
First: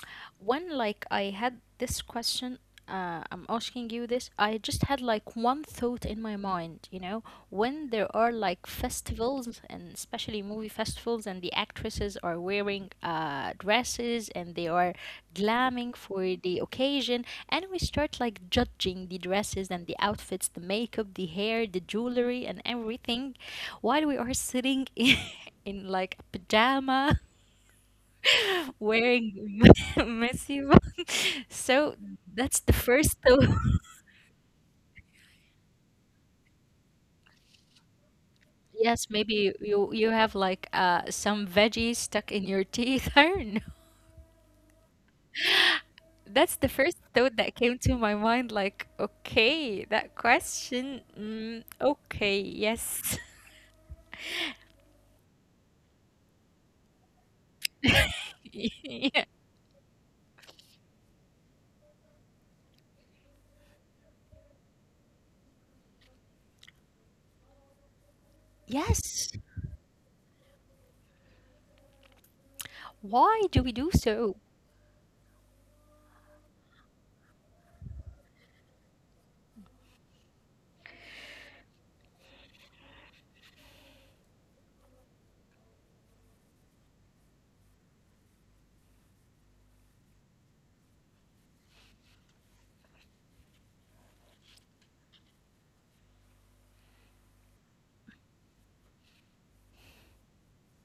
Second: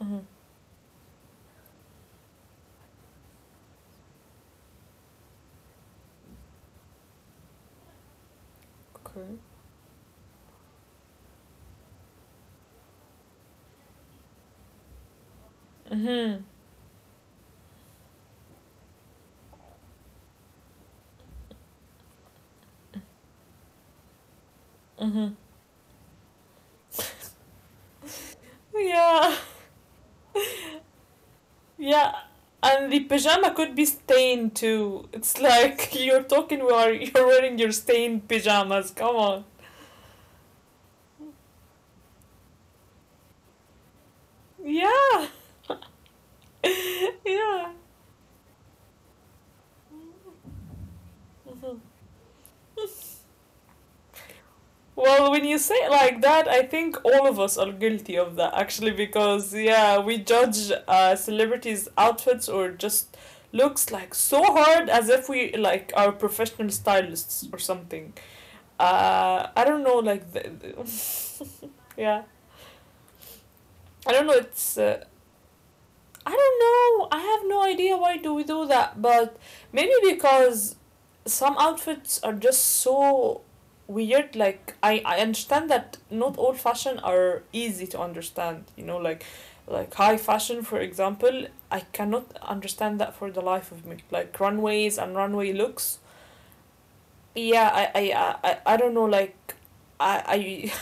S2: Mm-hmm.
S1: when like I had this question, I'm asking you this, I just had like one thought in my mind, when there are like
S2: Okay.
S1: festivals and especially movie festivals and the actresses are wearing dresses and they are glamming for
S2: Mhm.
S1: the occasion and we start like judging the dresses and the outfits, the makeup, the hair, the jewelry and everything while we are sitting in
S2: Mhm.
S1: in like a pajama
S2: Yeah.
S1: wearing messy one. So
S2: Yeah.
S1: that's the
S2: And the
S1: first thought.
S2: pajama could be stained too. It's like, you're talking while you're wearing your stained pajamas.
S1: Yes,
S2: Come on.
S1: maybe you have like some veggies stuck in your teeth. I don't know.
S2: Yeah.
S1: That's the first thought that
S2: Yeah.
S1: came to my mind. Like, okay, that question. Okay, yes.
S2: Well, when you say it like that, I think all of us are guilty of that, actually,
S1: Yeah.
S2: because yeah, we judge celebrities' outfits or just looks like so hard as if we like are professional stylists or something.
S1: Yes.
S2: I don't know, like, the yeah,
S1: Why do we do
S2: I don't
S1: so?
S2: know. It's I don't know. I have no idea why do we do that, but maybe because some outfits are just so weird. Like, I understand that not all fashion are easy to understand. You know, like, high fashion, for example. I cannot understand that for the life of me. Like, runways and runway looks, yeah, I don't know, like,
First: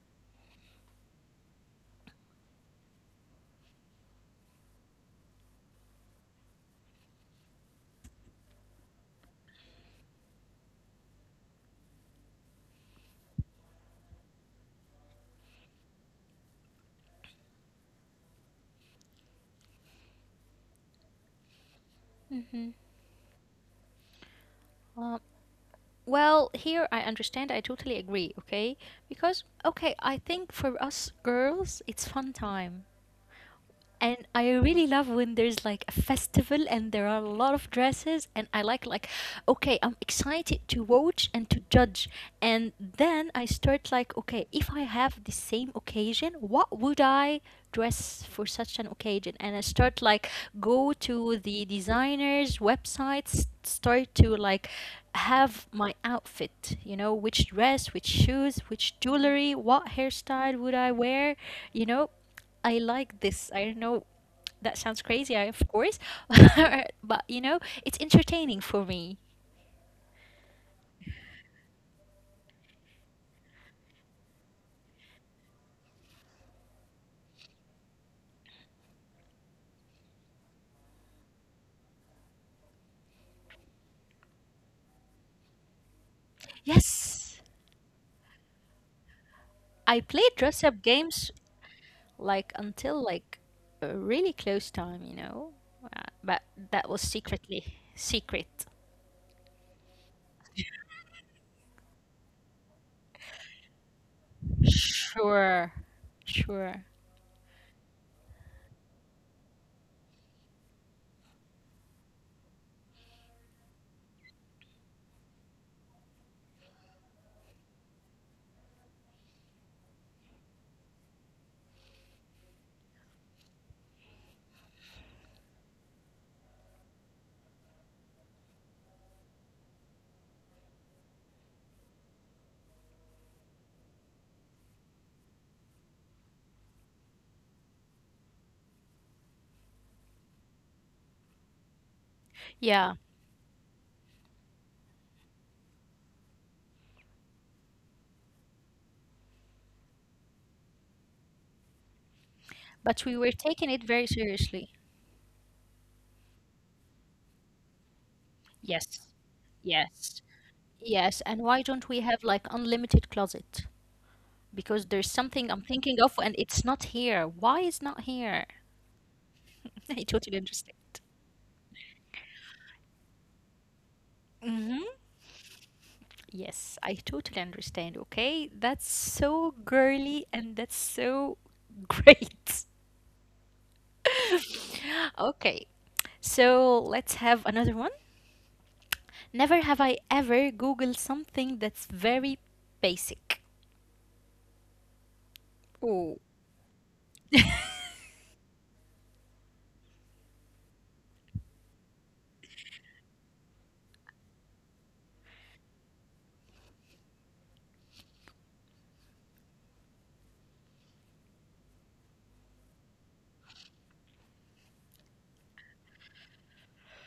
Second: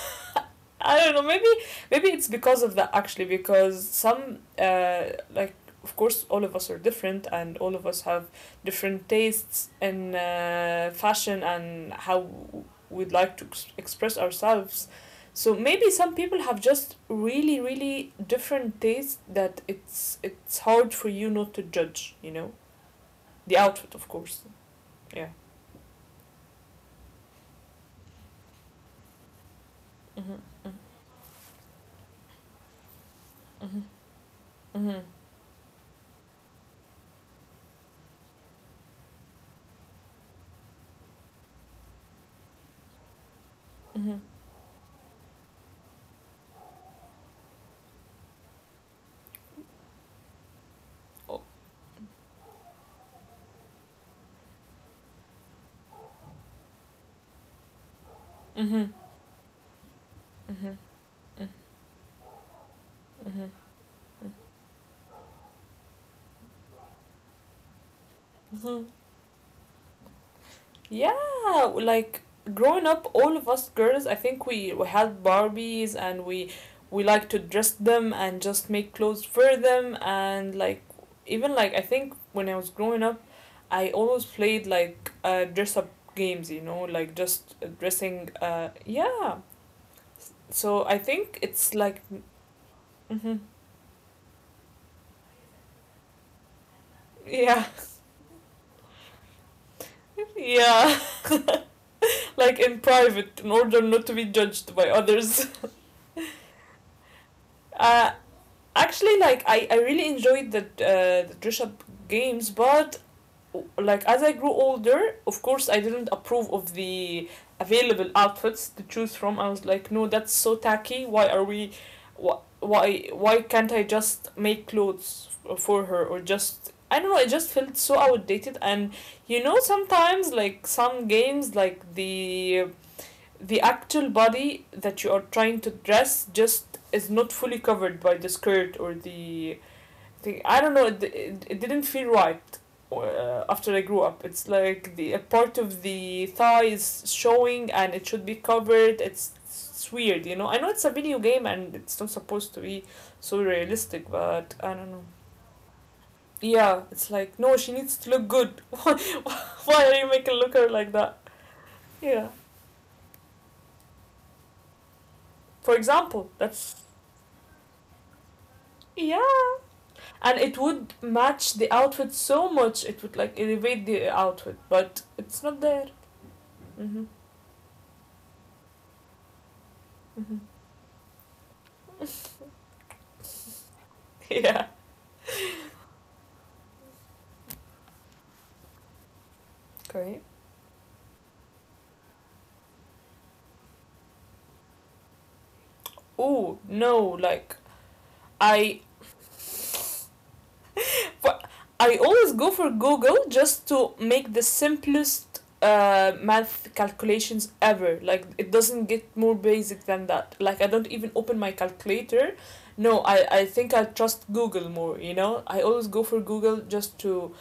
S2: I I don't know, maybe it's because of that, actually, because some, like of course, all of us are different, and all of us have different tastes in, fashion, and how we'd like to express ourselves, so maybe some people have just really really different tastes that it's hard for you not to judge,
S1: Mm-hmm.
S2: the outfit, of course, yeah.
S1: Well, here I understand. I totally agree. Okay, because okay, I think
S2: Mm-hmm.
S1: for us girls, it's fun time,
S2: Mm-hmm.
S1: and I
S2: Mm-hmm.
S1: really love when there's like a festival and there are a lot of dresses and I like, okay, I'm excited to watch and to judge, and then I start
S2: Mhm.
S1: like, okay, if I have the same occasion, what would I dress for such an occasion? And I start like go
S2: Oh.
S1: to the designers websites, start to like have my outfit, you know, which dress, which shoes,
S2: Mhm.
S1: which jewelry, what
S2: Mhm.
S1: hairstyle would I
S2: Mhm.
S1: wear, you know. I
S2: Mhm.
S1: like this. I don't know. That sounds crazy, I, of course, but you know, it's
S2: Mhm.
S1: entertaining for me.
S2: Yeah, like, growing up, all of us girls, I think we had Barbies, and we like to dress them and just make clothes for them, and like, even like, I think when I was growing up, I always played like, dress up games, like, just
S1: Yes,
S2: dressing. Yeah.
S1: I play dress
S2: So I
S1: up
S2: think
S1: games
S2: it's like.
S1: like until
S2: Mhm.
S1: like a really close time, you know, but that was
S2: Yeah,
S1: secretly secret.
S2: yeah, like, in private, in order not to be judged by others.
S1: Sure, sure.
S2: Uh, Actually, like, I really enjoyed the dress up games, but like, as I grew older, of course, I didn't approve of the available outfits to choose from. I was like, no, that's so tacky. Why are we? Why can't I just make clothes for her, or just, I don't know. It just felt so outdated, and sometimes like some games, like the actual body that you are trying to dress just is not fully covered by the skirt or the thing. I don't know. It didn't feel right,
S1: Yeah,
S2: after I grew up. It's like, the a part of the thigh is showing, and it should be covered. It's weird. I know it's a video game and it's not supposed to be
S1: but
S2: so
S1: we were taking
S2: realistic,
S1: it very
S2: but I don't
S1: seriously.
S2: know. Yeah, it's like, no, she needs to look good.
S1: Yes,
S2: Why are you making
S1: yes,
S2: look her like that?
S1: yes. And why don't
S2: Yeah.
S1: we have like unlimited closet? Because there's
S2: For
S1: something I'm thinking
S2: example,
S1: of and
S2: that's
S1: it's not here. Why is not here?
S2: yeah.
S1: I
S2: And it
S1: totally
S2: would
S1: understand.
S2: match the outfit so much, it would like elevate the outfit, but
S1: Mm-hmm.
S2: it's not there. Mm-hmm.
S1: Yes, I totally understand. Okay, that's so
S2: Mm-hmm.
S1: girly and that's so great.
S2: Yeah.
S1: Okay, so let's have another one. Never have
S2: Great.
S1: I ever Googled something that's very basic.
S2: Oh no, like, I For, I always go for Google just to make the simplest, math calculations ever. Like, it doesn't get more basic than that. Like, I don't even open my calculator. No, I think I trust Google more, you know? I always go for Google just to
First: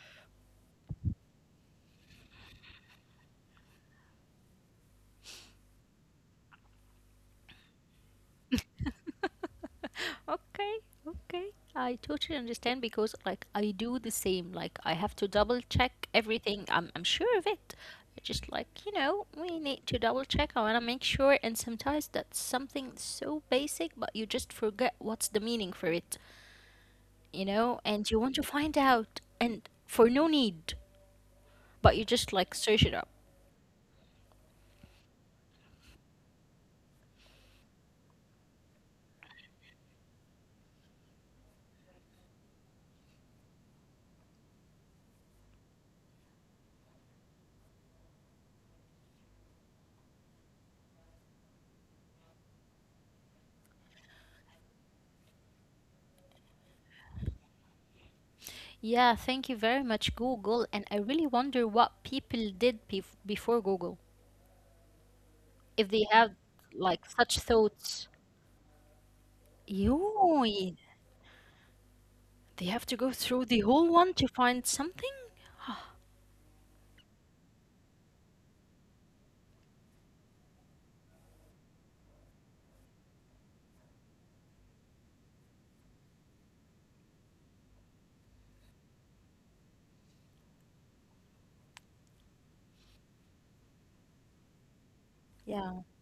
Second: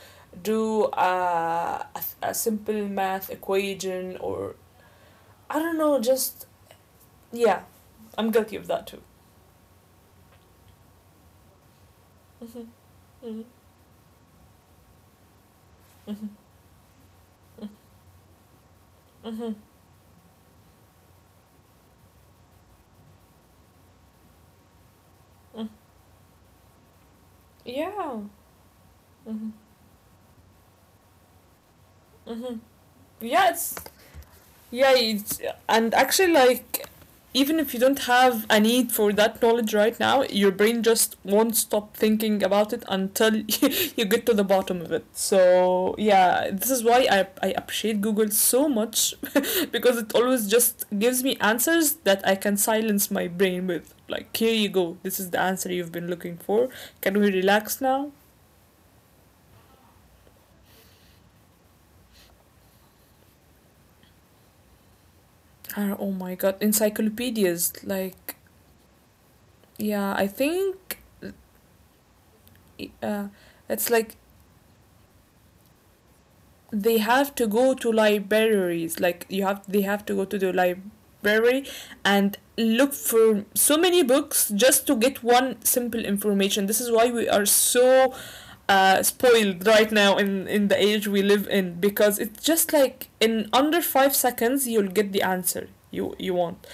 S2: do, a simple math equation, or I don't know, just, yeah. I'm guilty of that too.
S1: Okay, okay. I totally
S2: Mm-hmm.
S1: understand because
S2: Mm-hmm.
S1: like I do the same. Like I have to double check
S2: Mm-hmm.
S1: everything. I'm sure of it. Just like, you know,
S2: Mm-hmm.
S1: we need to double check. I want to make sure, and sometimes that's something so basic but you just forget what's the
S2: Mm-hmm.
S1: meaning for it, you know, and you
S2: Yeah.
S1: want to find out
S2: Mm-hmm.
S1: and for no need, but you just
S2: Mm-hmm.
S1: like search it up.
S2: yeah it's yeah it's, and actually, even if you don't have a need for that knowledge right now, your brain just won't stop thinking about it until you get to the bottom of it. So yeah, this is why I appreciate Google so much. Because it always just gives me answers that I can silence my brain with, like, here you go, this is the answer you've been looking for. Can we relax now?
S1: Yeah, thank you very much Google, and I really wonder what people did before Google if
S2: Ah,
S1: they
S2: oh my
S1: had
S2: god,
S1: like such
S2: encyclopedias,
S1: thoughts.
S2: like, yeah I
S1: Yoy,
S2: think
S1: they have to go
S2: uh,
S1: through the
S2: it's
S1: whole
S2: like
S1: one to find something?
S2: they have to go to libraries, like you have, they have to go to the library and look for so many books just to get one simple information. This is why we are so spoiled right now in the age we live in, because it's just like in under 5 seconds you'll get the answer you
S1: Yeah,
S2: want.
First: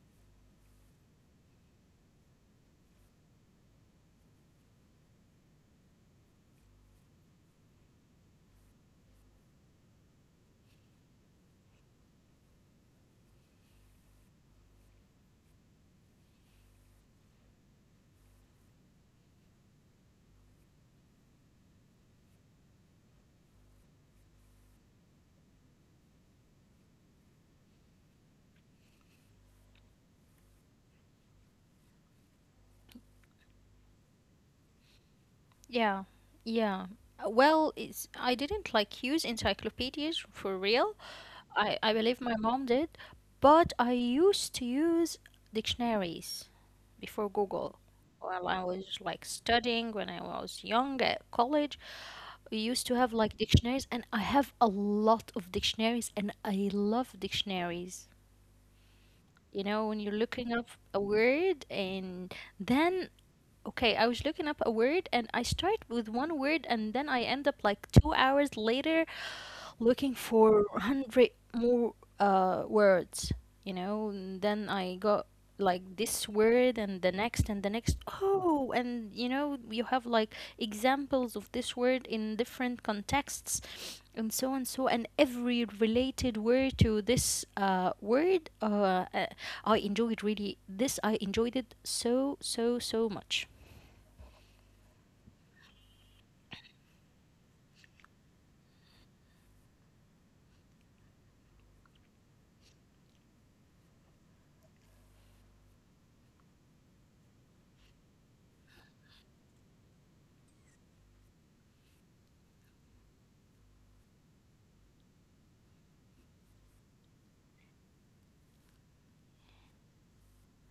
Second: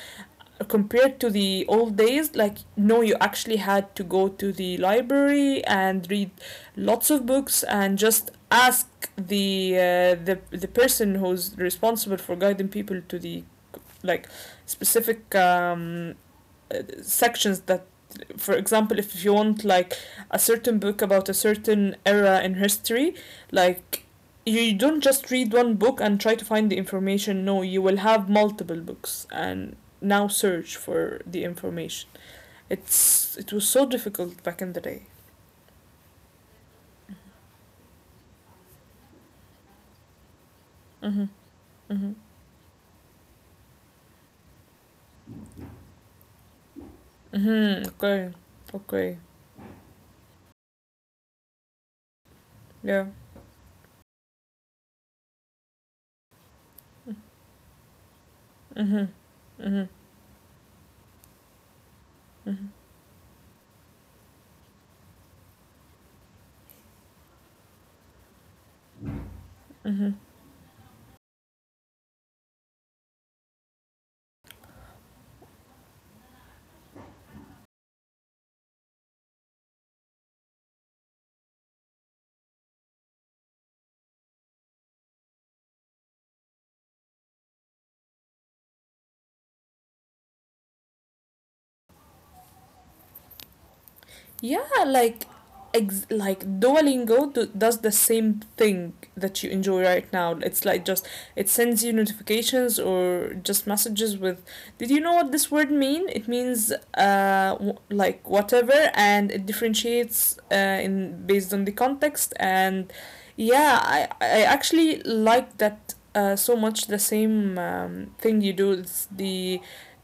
S2: Compared to the old days, like, no, you actually had to go to the library and read lots of books and just ask the person who's responsible for guiding people to the, like, specific sections that, for example, if you want like a certain book about a certain era in history, like, you don't just read one book and try to find the information. No, you will have multiple books and now search for the information. It was so difficult back in the day.
S1: yeah, yeah. Well, I didn't like use encyclopedias for real.
S2: Mm-hmm.
S1: I
S2: Mm-hmm.
S1: believe my mom did, but I used to use dictionaries before Google.
S2: Mm-hmm, okay.
S1: While I was
S2: Okay.
S1: like studying when I was young at college, we used to
S2: Yeah.
S1: have like dictionaries, and I have a lot of dictionaries, and I love dictionaries.
S2: Mm-hmm.
S1: You know,
S2: Mm-hmm.
S1: when you're looking up a word and
S2: Mm-hmm.
S1: then, okay, I was looking up a word and I start with one word and then I end up like 2 hours later looking
S2: Mm-hmm.
S1: for 100 more words, you know, and then I got like this word and the next and the next. Oh, and you know, you have like examples of this word in different contexts and so and so and every related word to this word I enjoyed really this I enjoyed it so so so much.
S2: Yeah, like, like Duolingo does the same thing that you enjoy right now. It's like, just, it sends you notifications or just messages with, did you know what this word mean? It means like whatever, and it differentiates in based on the context. And yeah, I actually like that so much, the same thing you do. It's the,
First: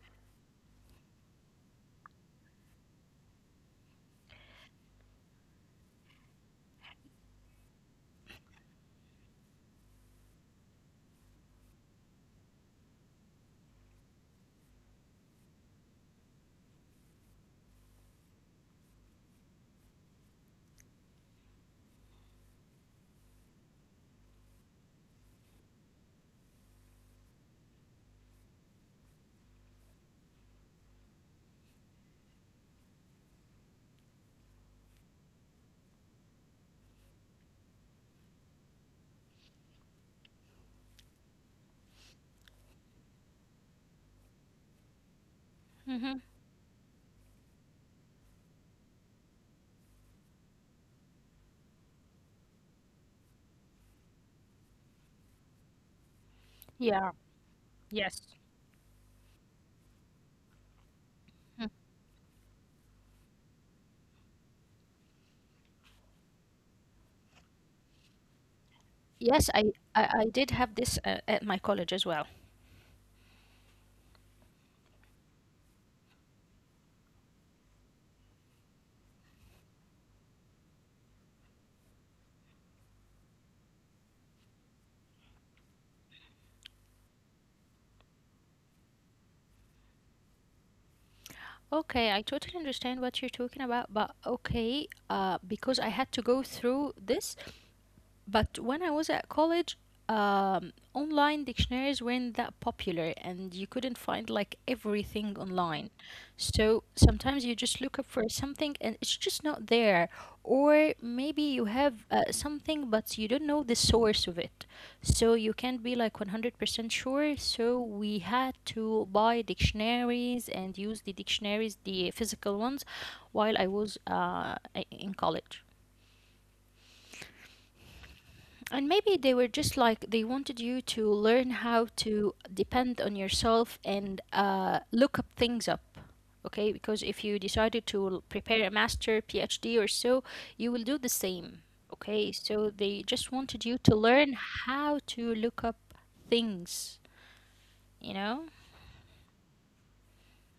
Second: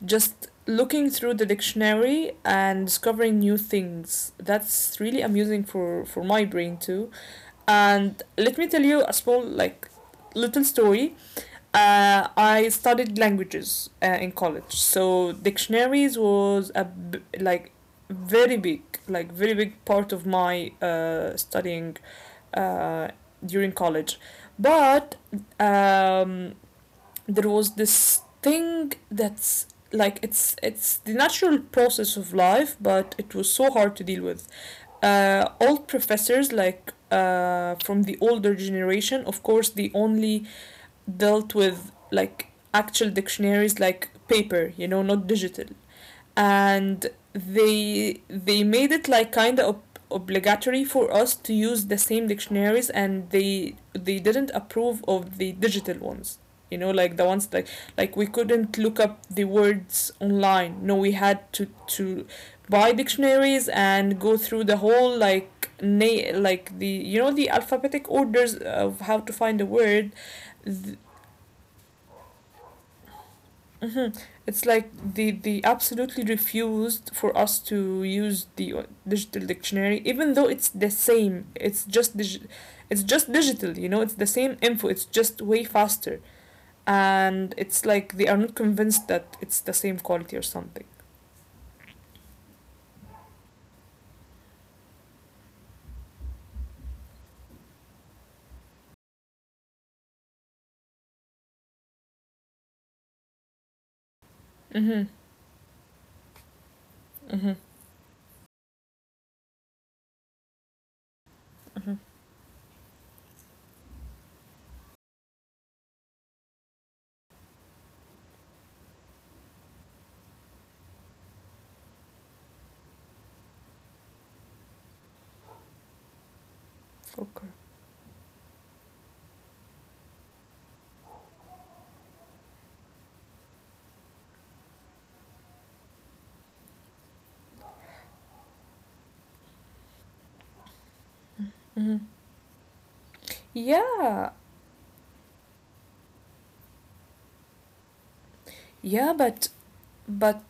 S2: just looking through the dictionary and discovering new things, that's really amusing for my brain too. And let me tell you a small, like, little story. I studied languages in college, so dictionaries was a b- like very big, like, very big part of my studying uh, during college. But um, there was this thing that's, like, it's the natural process of life, but it was so hard to deal with. Old professors, like, from the older generation, of course they only dealt with, like, actual dictionaries, like paper, you know, not digital.
S1: Hmm.
S2: And they made it like kind of obligatory for us to use the same dictionaries, and they didn't approve of the digital ones. You know, like the
S1: Yeah.
S2: ones, like we
S1: Yes.
S2: couldn't look up the words online. No, we
S1: Mm.
S2: had to buy dictionaries and go through the whole, like, like the, you know, the alphabetic orders of
S1: Yes,
S2: how to find a
S1: I
S2: word.
S1: did have this at my college as well.
S2: Hmm. It's like they absolutely refused for us to use the digital dictionary, even though it's the same. It's just it's just digital, you know. It's the same info. It's just way faster, and it's like they are not convinced that it's the same quality or something.
S1: Okay, I totally understand what you're talking about, but okay, because I had to go through this, but when I was at college, online dictionaries weren't that popular, and you couldn't find like
S2: Mm-hmm.
S1: everything online. So sometimes
S2: Mm-hmm.
S1: you just look up for something and it's just not there. Or maybe you have something, but you don't know the source of it. So you can't be like 100% sure. So we had to buy dictionaries and use the dictionaries, the physical ones, while I was in college.
S2: Okay.
S1: And maybe they were just like they wanted you to learn how to depend on yourself and look up things up. Okay, because if you decided to prepare a master, PhD or so, you will do the same. Okay, so they just wanted you to learn
S2: Yeah,
S1: how to look up things, you know?
S2: yeah, but but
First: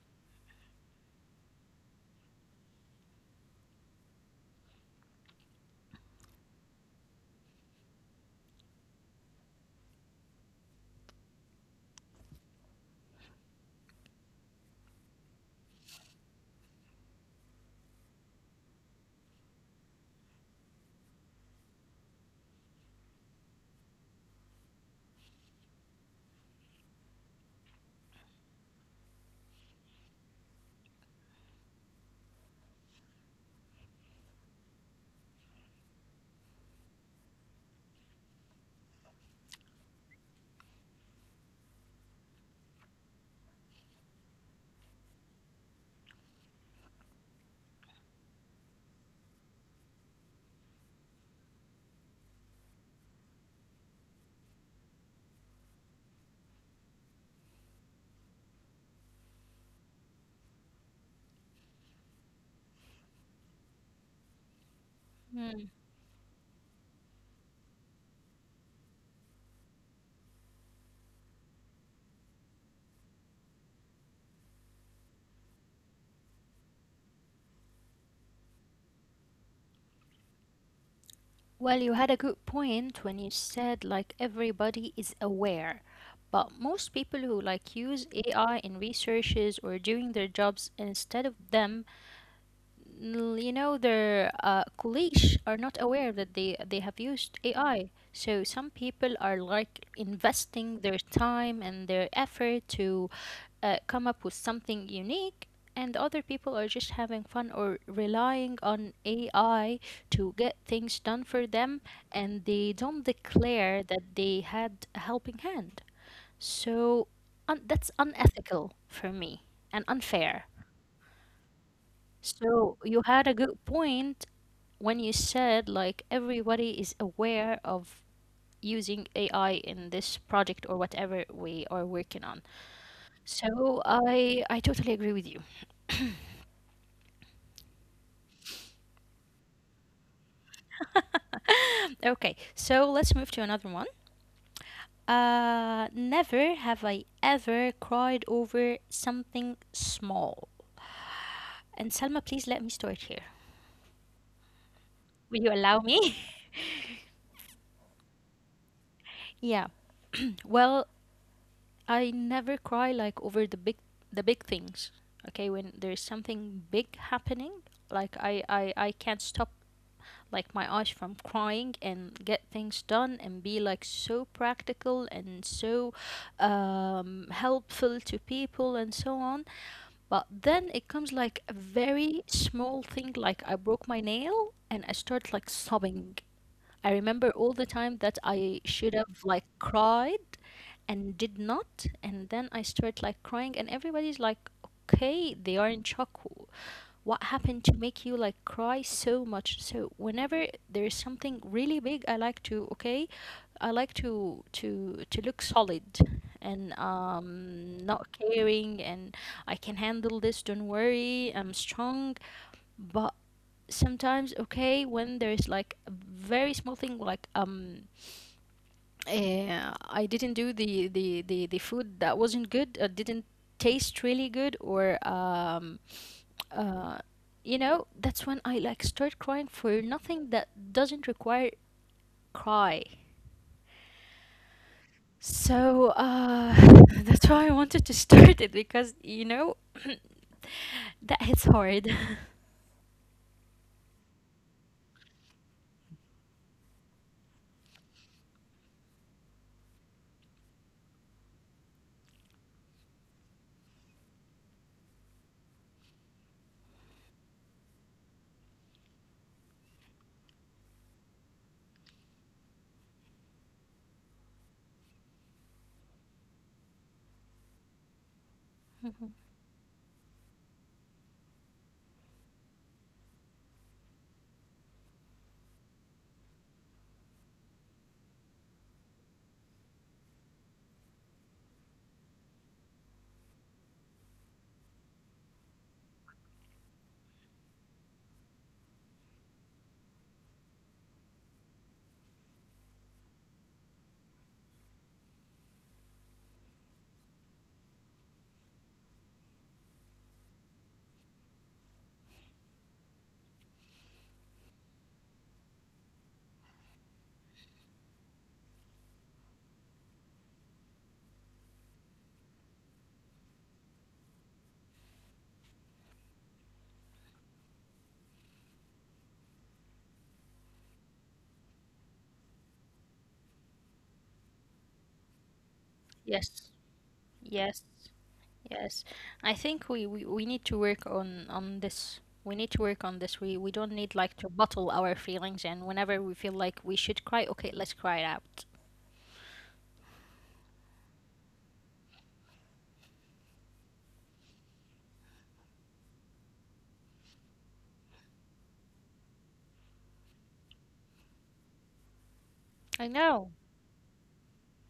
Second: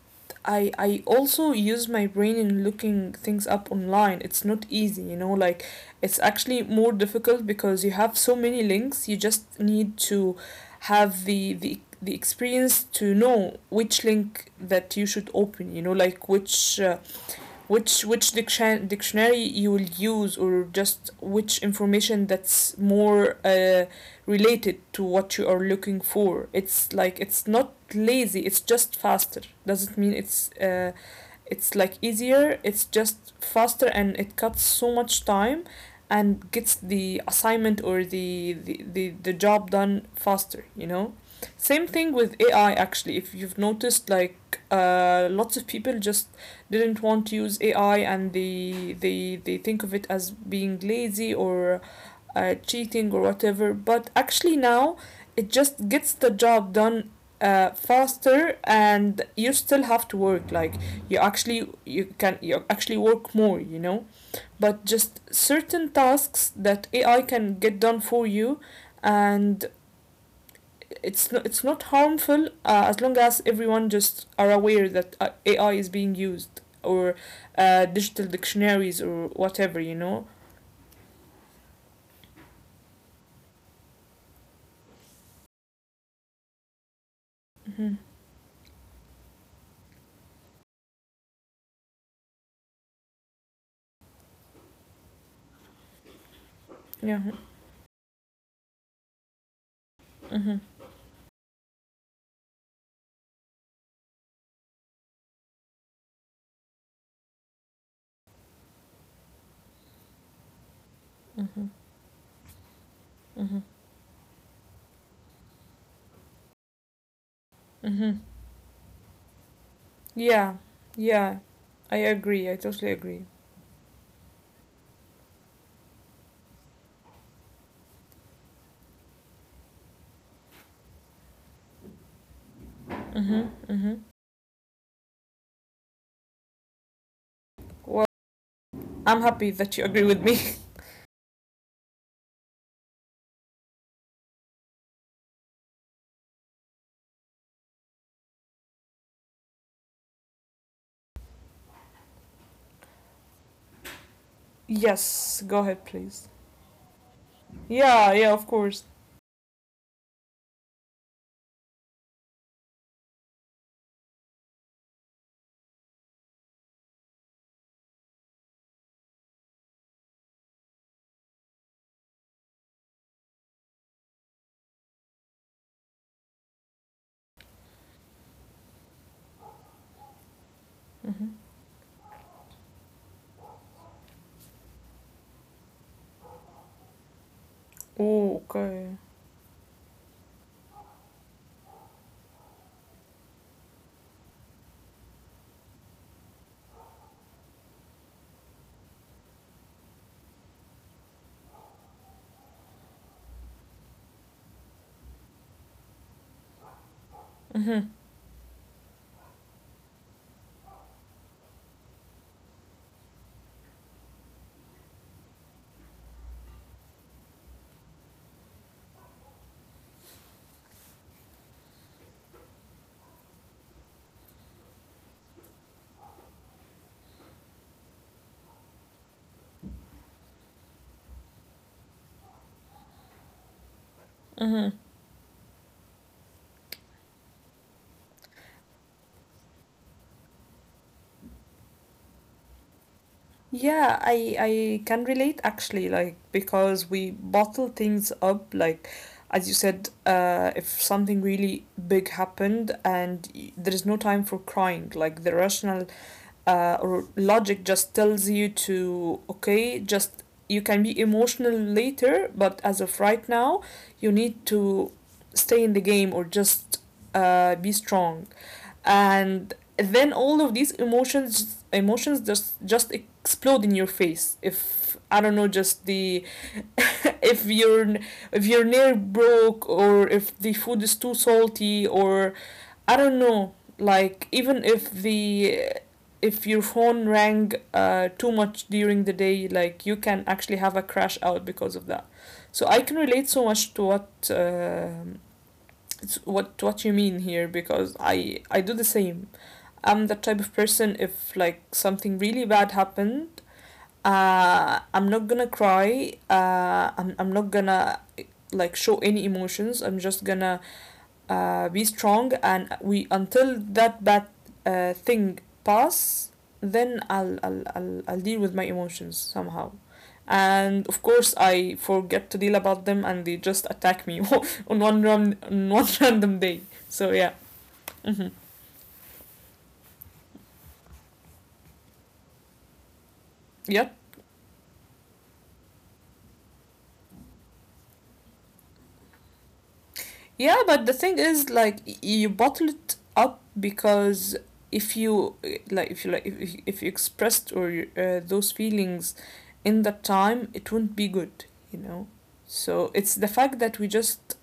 S2: I also use my brain in looking things up online. It's not easy, you know, like, it's actually more difficult because you have so many links. You just need to have the experience to know which link that you should open, you know, like which dictionary you will use, or just which information that's more related to what you are looking for. It's like, it's not lazy, it's just faster. Doesn't mean it's like easier. It's just faster, and it cuts so much time and gets the assignment or the job done faster, you know. Same thing with AI actually, if you've noticed, like, lots of people just didn't want to use AI, and they think of it as being lazy or cheating or whatever. But actually now it just gets the job done faster, and you still have to work, like, you actually, you can, you actually work more, you know. But just
S1: Hmm.
S2: certain tasks that AI can get done for you. And it's not, it's not harmful, as long as everyone just are aware that AI is being used, or digital dictionaries or whatever, you know.
S1: Well, you had a good point when you said like everybody is aware, but most people who like use
S2: Mm-hmm.
S1: AI in researches or doing their jobs instead of them, you know, their colleagues are not aware that they have used
S2: Yeah.
S1: AI. So some people are like
S2: Mm-hmm.
S1: investing their time and their effort to come up with something unique, and other people are just having fun or relying on AI to get things done for them, and they don't
S2: Mm-hmm.
S1: declare that they had a helping hand. So that's
S2: Mm-hmm.
S1: unethical for me and unfair.
S2: Yeah, yeah, I
S1: So you
S2: totally
S1: had a
S2: agree.
S1: good point when you said like everybody is aware of using AI in this project or whatever we are working on.
S2: Mm-hmm.
S1: So
S2: Mm-hmm.
S1: I totally agree with you.
S2: Well, I'm happy that you agree with me.
S1: Okay, so let's move to another one. Never have I ever cried over something small. And Salma, please let me start here. Will
S2: Yes,
S1: you
S2: go
S1: allow
S2: ahead,
S1: me?
S2: please. Yeah, yeah, of course.
S1: yeah. Well, I never cry like over the big, the big things. Okay, when there's something big happening, like I can't stop like my eyes from crying and get things done and be like so practical and so helpful to people and so on. But then it comes like a very small thing, like I broke my nail and I start like sobbing. I remember all the time that
S2: Oh,
S1: I should
S2: okay.
S1: have like cried and did not, and then I start like crying, and everybody's like, okay, they are in shock. What happened to make you like cry so much? So whenever there is something really big, I like to okay, I like to to look solid and not
S2: Mm-hmm,
S1: caring, and I can handle this, don't worry, I'm strong. But sometimes okay, when there is like a very small thing like I didn't do the food that wasn't good, didn't taste really good or uh you know, that's when I like start crying for nothing that doesn't require cry.
S2: mm-hmm.
S1: So, that's why I wanted to start it because, you know, that hits hard.
S2: Yeah, I can relate actually, like, because we bottle things up, like, as you said, if something really big happened and there is no time for crying, like the rational or logic just tells you to, okay, just, you can be emotional later, but as of right now you need to stay in the game, or just be strong.
S1: Mhm.
S2: And then all of these emotions just explode in your face. If I don't know, just the, if you're, if you're near broke, or if the food is too salty, or I don't know, like even if the, if your phone rang too much during the day, like you can actually have a crash out because of that. So I can relate so much to what you mean here, because I do the same. I'm the type of person, if like something really bad happened, I'm not gonna cry. I'm not gonna, like, show any emotions. I'm just gonna be strong and we until that bad thing pass. Then I'll deal with my emotions somehow. And of course I forget to deal about them, and they just attack me on one
S1: Yes,
S2: random day. So yeah.
S1: yes,
S2: Hmm.
S1: yes. I think we need to work on this. We need to work on this. We don't need
S2: Yeah.
S1: like to bottle our feelings, and whenever we feel like we should cry, okay, let's cry it out.
S2: Yeah, but the thing is, like, you bottle it up because, if you if you expressed or those feelings in that time, it wouldn't be good, you know.
S1: I
S2: So
S1: know,
S2: it's the fact that we just,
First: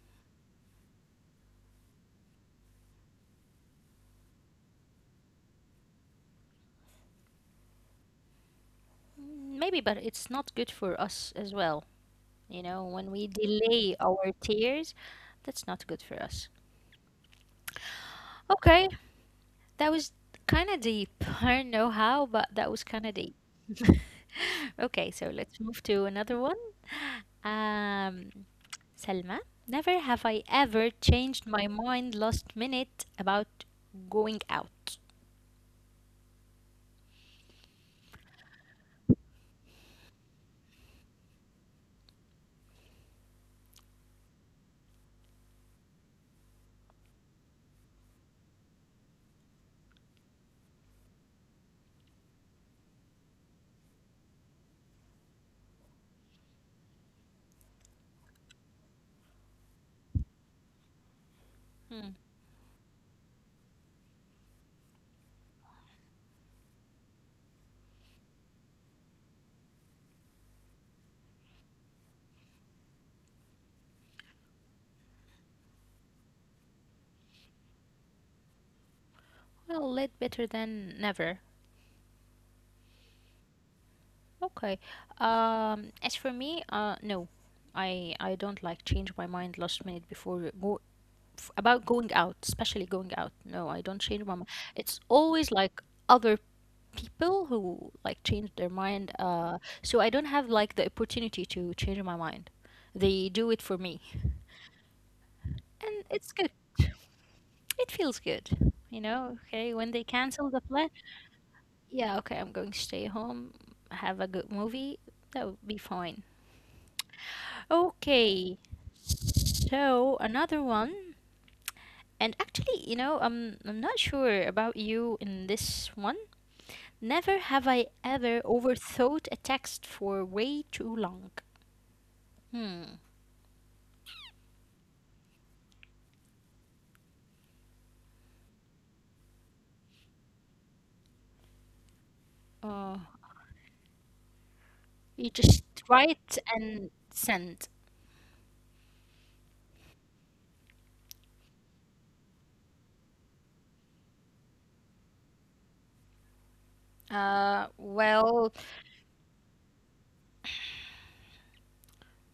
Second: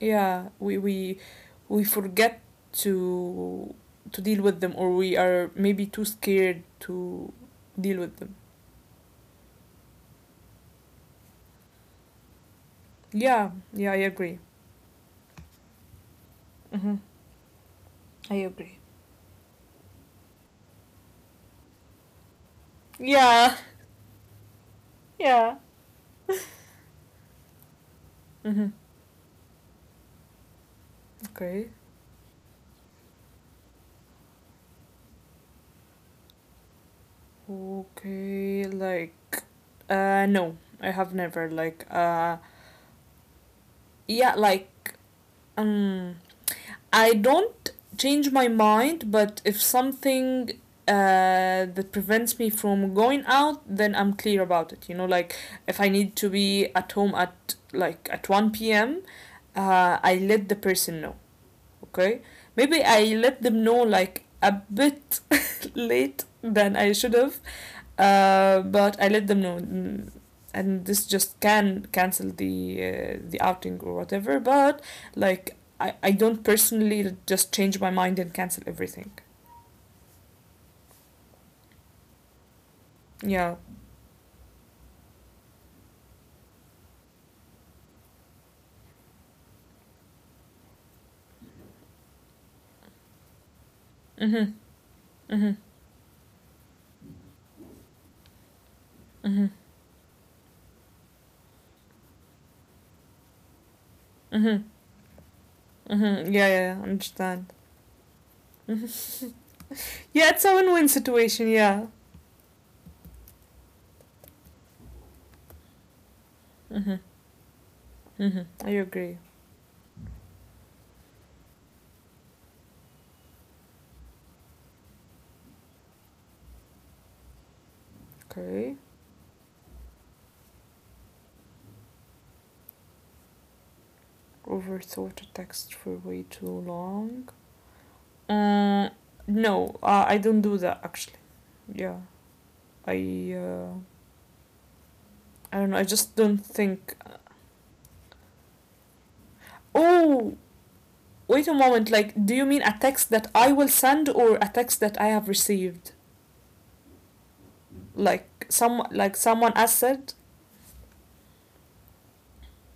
S2: yeah, we we forget to deal with them, or we are maybe too scared to deal with them.
S1: mm, maybe, but it's not good for us as well. You know, when we
S2: Yeah, yeah,
S1: delay
S2: I
S1: our
S2: agree.
S1: tears, that's not good for us.
S2: Mm-hmm. I agree.
S1: Okay, that was kind of deep. I don't know how, but that was kind of deep.
S2: Yeah,
S1: Okay, so
S2: yeah.
S1: let's move to another one. Um,
S2: Mm-hmm.
S1: Selma, never have I ever changed my
S2: Okay.
S1: mind last minute about going out.
S2: Okay, like, no, I have never. Like, yeah, like, um, I don't change my mind, but if something that prevents me from going out, then I'm clear about it. You know, like, if I need to be at home at like at one p.m., I let the person know.
S1: Hmm.
S2: Okay, maybe I let them know like a bit late than I should have. But I let them know, mm, and this just can cancel the outing or whatever. But like I don't personally just change my mind and cancel everything.
S1: Well, a little better than never.
S2: Yeah.
S1: Okay. As for me, no, I don't like change my mind last minute before about going out, especially going out. No, I don't change my mind.
S2: Mhm.
S1: It's always
S2: Mhm.
S1: like other people who like change their mind.
S2: Mhm.
S1: So I don't have like the opportunity to change my mind. They do it for me,
S2: Mhm.
S1: and
S2: Mhm.
S1: it's
S2: Yeah. Yeah.
S1: good.
S2: Yeah, understand.
S1: It feels good,
S2: Hmm.
S1: you know. Okay, when they
S2: Yeah, it's
S1: cancel
S2: a
S1: the
S2: win-win
S1: plan,
S2: situation. Yeah.
S1: yeah, okay, I'm going to stay home, have a good movie. That would be fine.
S2: Mhm. Mhm.
S1: Okay,
S2: I agree.
S1: so another one, and actually, you know, I'm not sure about you in this one. Never have I ever
S2: Okay.
S1: overthought a text for way too long. Hmm.
S2: Overthought a text for way too long. Uh, no, I don't do that actually. Yeah,
S1: Oh,
S2: I uh,
S1: you
S2: I
S1: just
S2: don't know. I just
S1: write
S2: don't
S1: and
S2: think.
S1: send.
S2: Oh, wait a moment. Like, do you mean a text that I will send or a text that I have received? Like,
S1: Well,
S2: some, like someone has said.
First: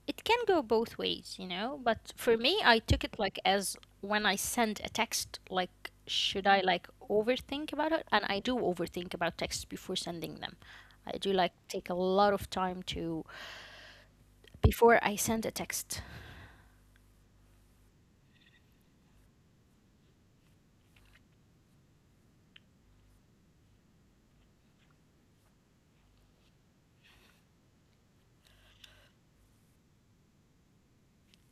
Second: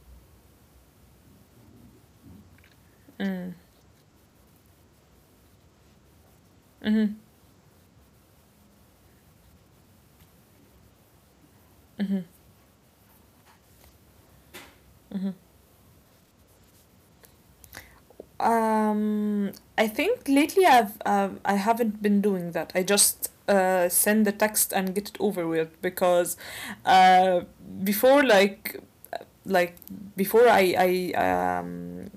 S1: it can go both ways, you know, but for me, I took it
S2: Mm.
S1: like as when I send a text, like, should I
S2: Mm-hmm.
S1: like overthink about it? And I do overthink about texts before sending them. I do
S2: Mm-hmm.
S1: like take a lot of time to
S2: Mm-hmm.
S1: before I send a text.
S2: Um, I think lately I've I haven't been doing that. I just send the text and get it over with, because uh, before like before I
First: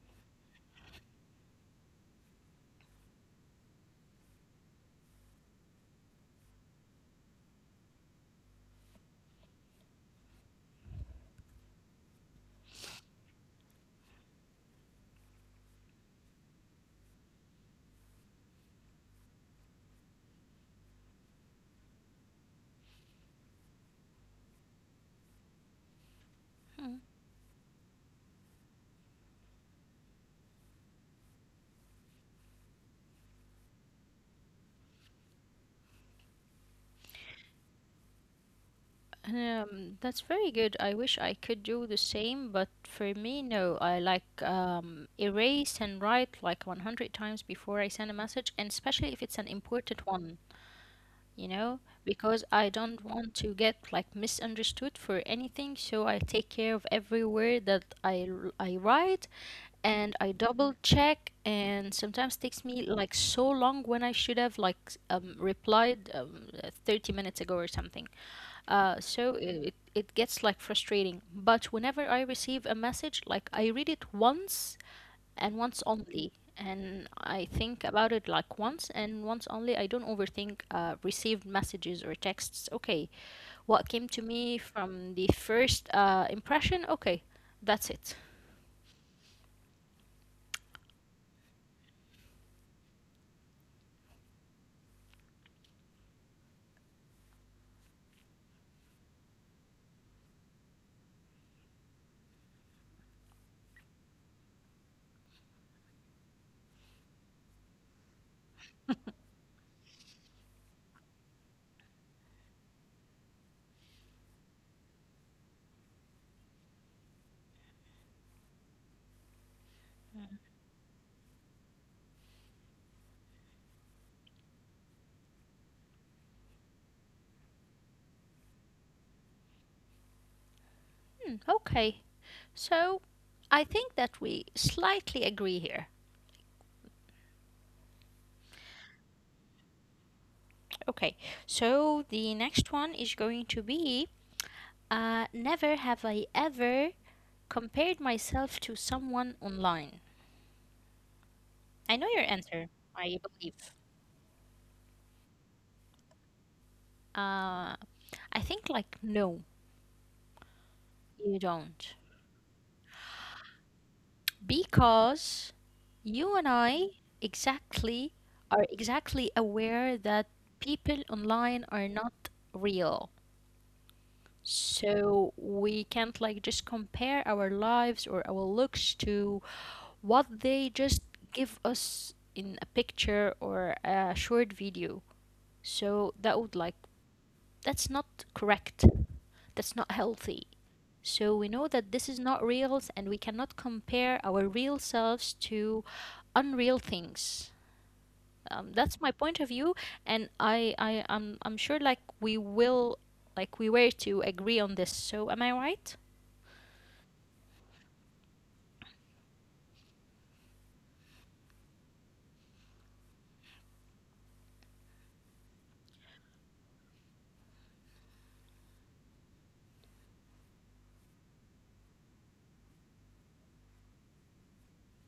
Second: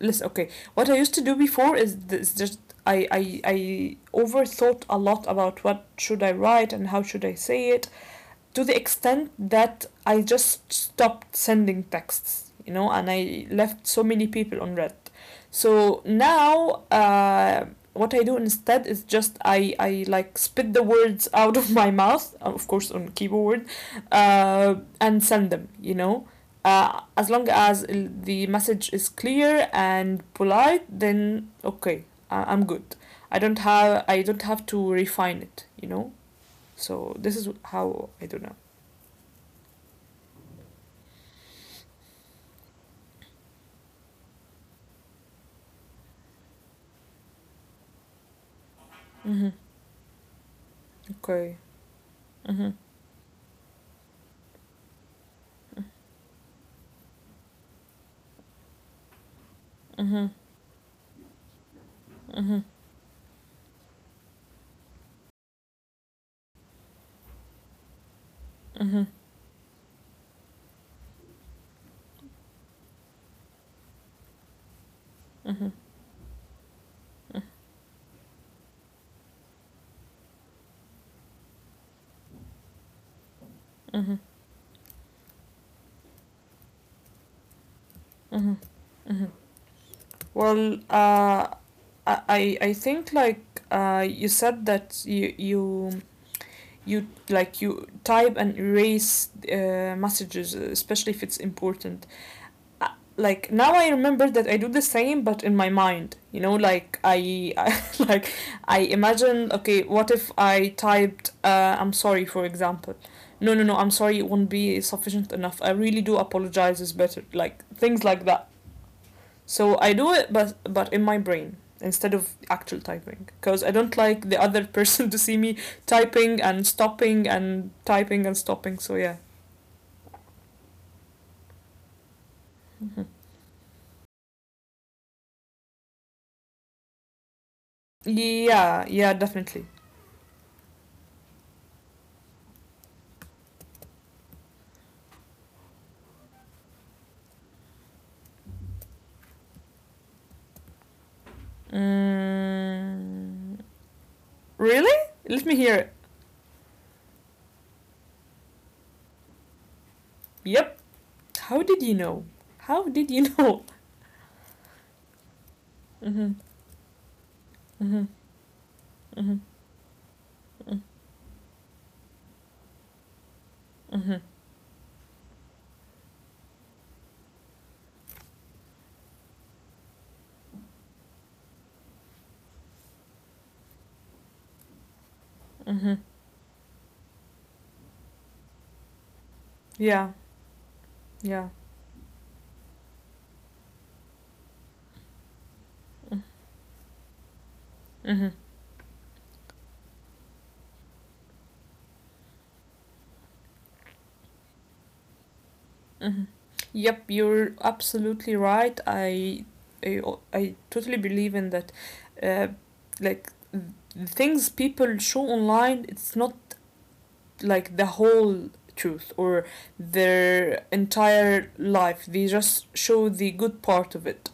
S2: listen, okay, what I used to do before is this, just, I overthought a lot about what should I write and how should I say it, to the extent that I just stopped sending texts, you know, and I left so many people on red. So now, what I do instead is just I, like, spit the words out of my mouth, of course on keyboard, and send them, you know.
S1: Hmm.
S2: As long as the message is clear and polite, then okay, I'm good. I don't have to refine it, you know. So this is how I do now.
S1: That's very good. I wish I could do the same, but for me, no. I like erase and write like 100 times before I send a message, and especially if it's an
S2: Мгм.
S1: important one, you know,
S2: Okay.
S1: because I
S2: Mhm.
S1: don't want to get like misunderstood for anything. So I take care of every word that I write, and I
S2: Mhm.
S1: double check. And sometimes takes me
S2: Mhm.
S1: like so long when I should have like replied 30 minutes ago or something. So
S2: Mhm.
S1: it gets like frustrating. But whenever I receive a message, like I read it once and once
S2: Mhm.
S1: only, and I think about it like once and once only. I don't overthink received messages or texts. Okay, what came to me
S2: Mhm.
S1: from the first impression? Okay, that's it.
S2: Mhm. Mhm. Well, I think like, you said that you like, you type and erase messages, especially if it's important. uh, like now I remember that I do the same, but in my mind. You know, like I, I, like, I imagine, okay, what if I typed "I'm sorry" for example? No, no, no. I'm sorry, it won't be sufficient enough. I really do apologize. Is better. Like things like that. So I do it, but in my brain instead of actual typing, because I don't like the other person to see me typing and stopping and typing and stopping. So yeah.
S1: Hmm, okay, so
S2: Mhm.
S1: I think that we slightly agree here.
S2: Yeah, yeah, definitely.
S1: Okay, so the next one is going to be never have I ever compared myself to someone online. I know your answer, I believe.
S2: Mm, really? Let me hear it.
S1: Uh, I think, like, no,
S2: Yep.
S1: you don't.
S2: How did you know? How did you know?
S1: Because you and
S2: Mm-hmm.
S1: I exactly
S2: Mm-hmm.
S1: are exactly aware that people
S2: Mm-hmm.
S1: online are not real.
S2: Mm-hmm.
S1: So we can't, like, just compare our lives or our looks to what they just give us in a picture or a short video. So that would,
S2: Mm-hmm.
S1: like, that's not correct, that's not healthy,
S2: Yeah.
S1: so we know that this
S2: Yeah.
S1: is not real and we cannot compare our real selves to unreal
S2: Mm-hmm.
S1: things,
S2: Mm-hmm.
S1: that's my point of view, and I'm sure like we will like we were to agree on this, so am I right?
S2: Mm-hmm. Yep. You're absolutely right. I, I totally believe in that. Uh, like, the things people show online, it's not like the whole truth, or their entire life. They just show the good part of it.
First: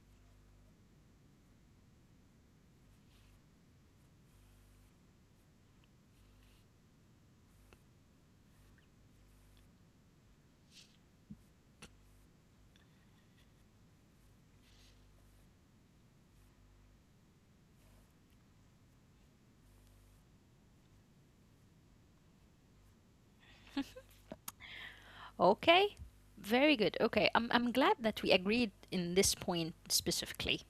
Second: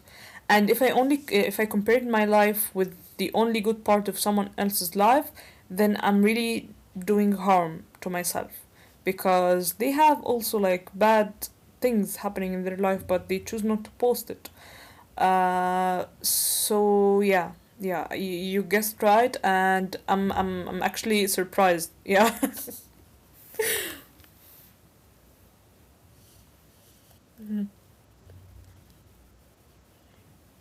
S2: And if I compared my life with the only good part of someone else's life, then I'm really doing harm to myself, because they have also, like, bad things happening in their life, but they choose not to post it. So yeah. Yeah, you guessed right, and I'm actually surprised. Yeah.
S1: Okay, very good. Okay, I'm glad that we agreed in this point specifically.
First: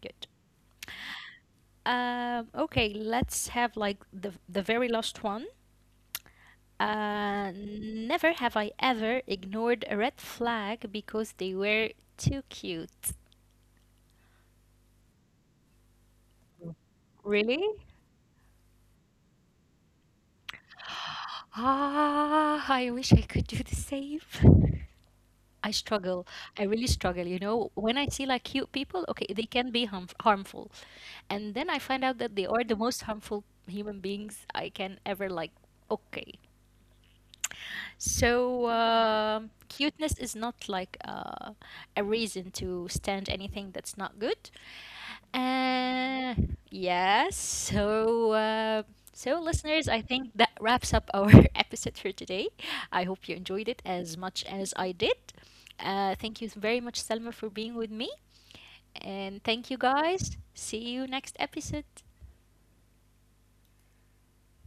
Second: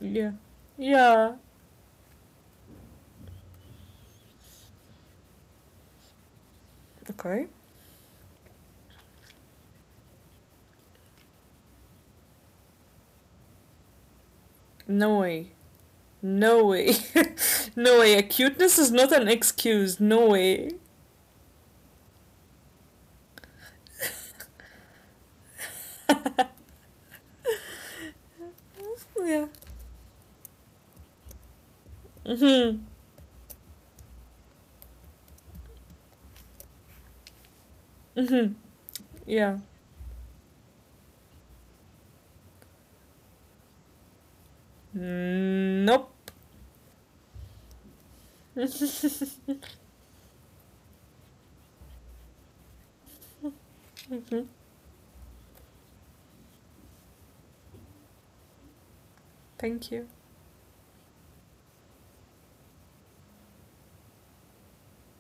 S1: Good.
S2: Yeah. Yeah.
S1: Okay, let's have like the very last one.
S2: Okay.
S1: Never have I ever ignored a red flag because they were too cute.
S2: No way. No way.
S1: Re-
S2: No way. Acuteness is not an excuse. No way.
S1: ah, I wish I could do the same. I struggle. I really struggle. You know, when I see like cute people, okay, they
S2: Yeah.
S1: can be harmful. And then I find out that they are the
S2: Mm-hmm.
S1: most harmful human beings I can ever like. Okay.
S2: Mm-hmm.
S1: So, um,
S2: Yeah.
S1: cuteness is not like a reason to stand anything that's not good.
S2: Mm,
S1: Uh,
S2: nope.
S1: yes. So, so listeners, I think that wraps up our episode for today. I hope you enjoyed it as much
S2: Mm-hmm.
S1: as I did. Thank you very much, Selma, for being with me, and thank you
S2: Thank you.
S1: guys. See you next episode.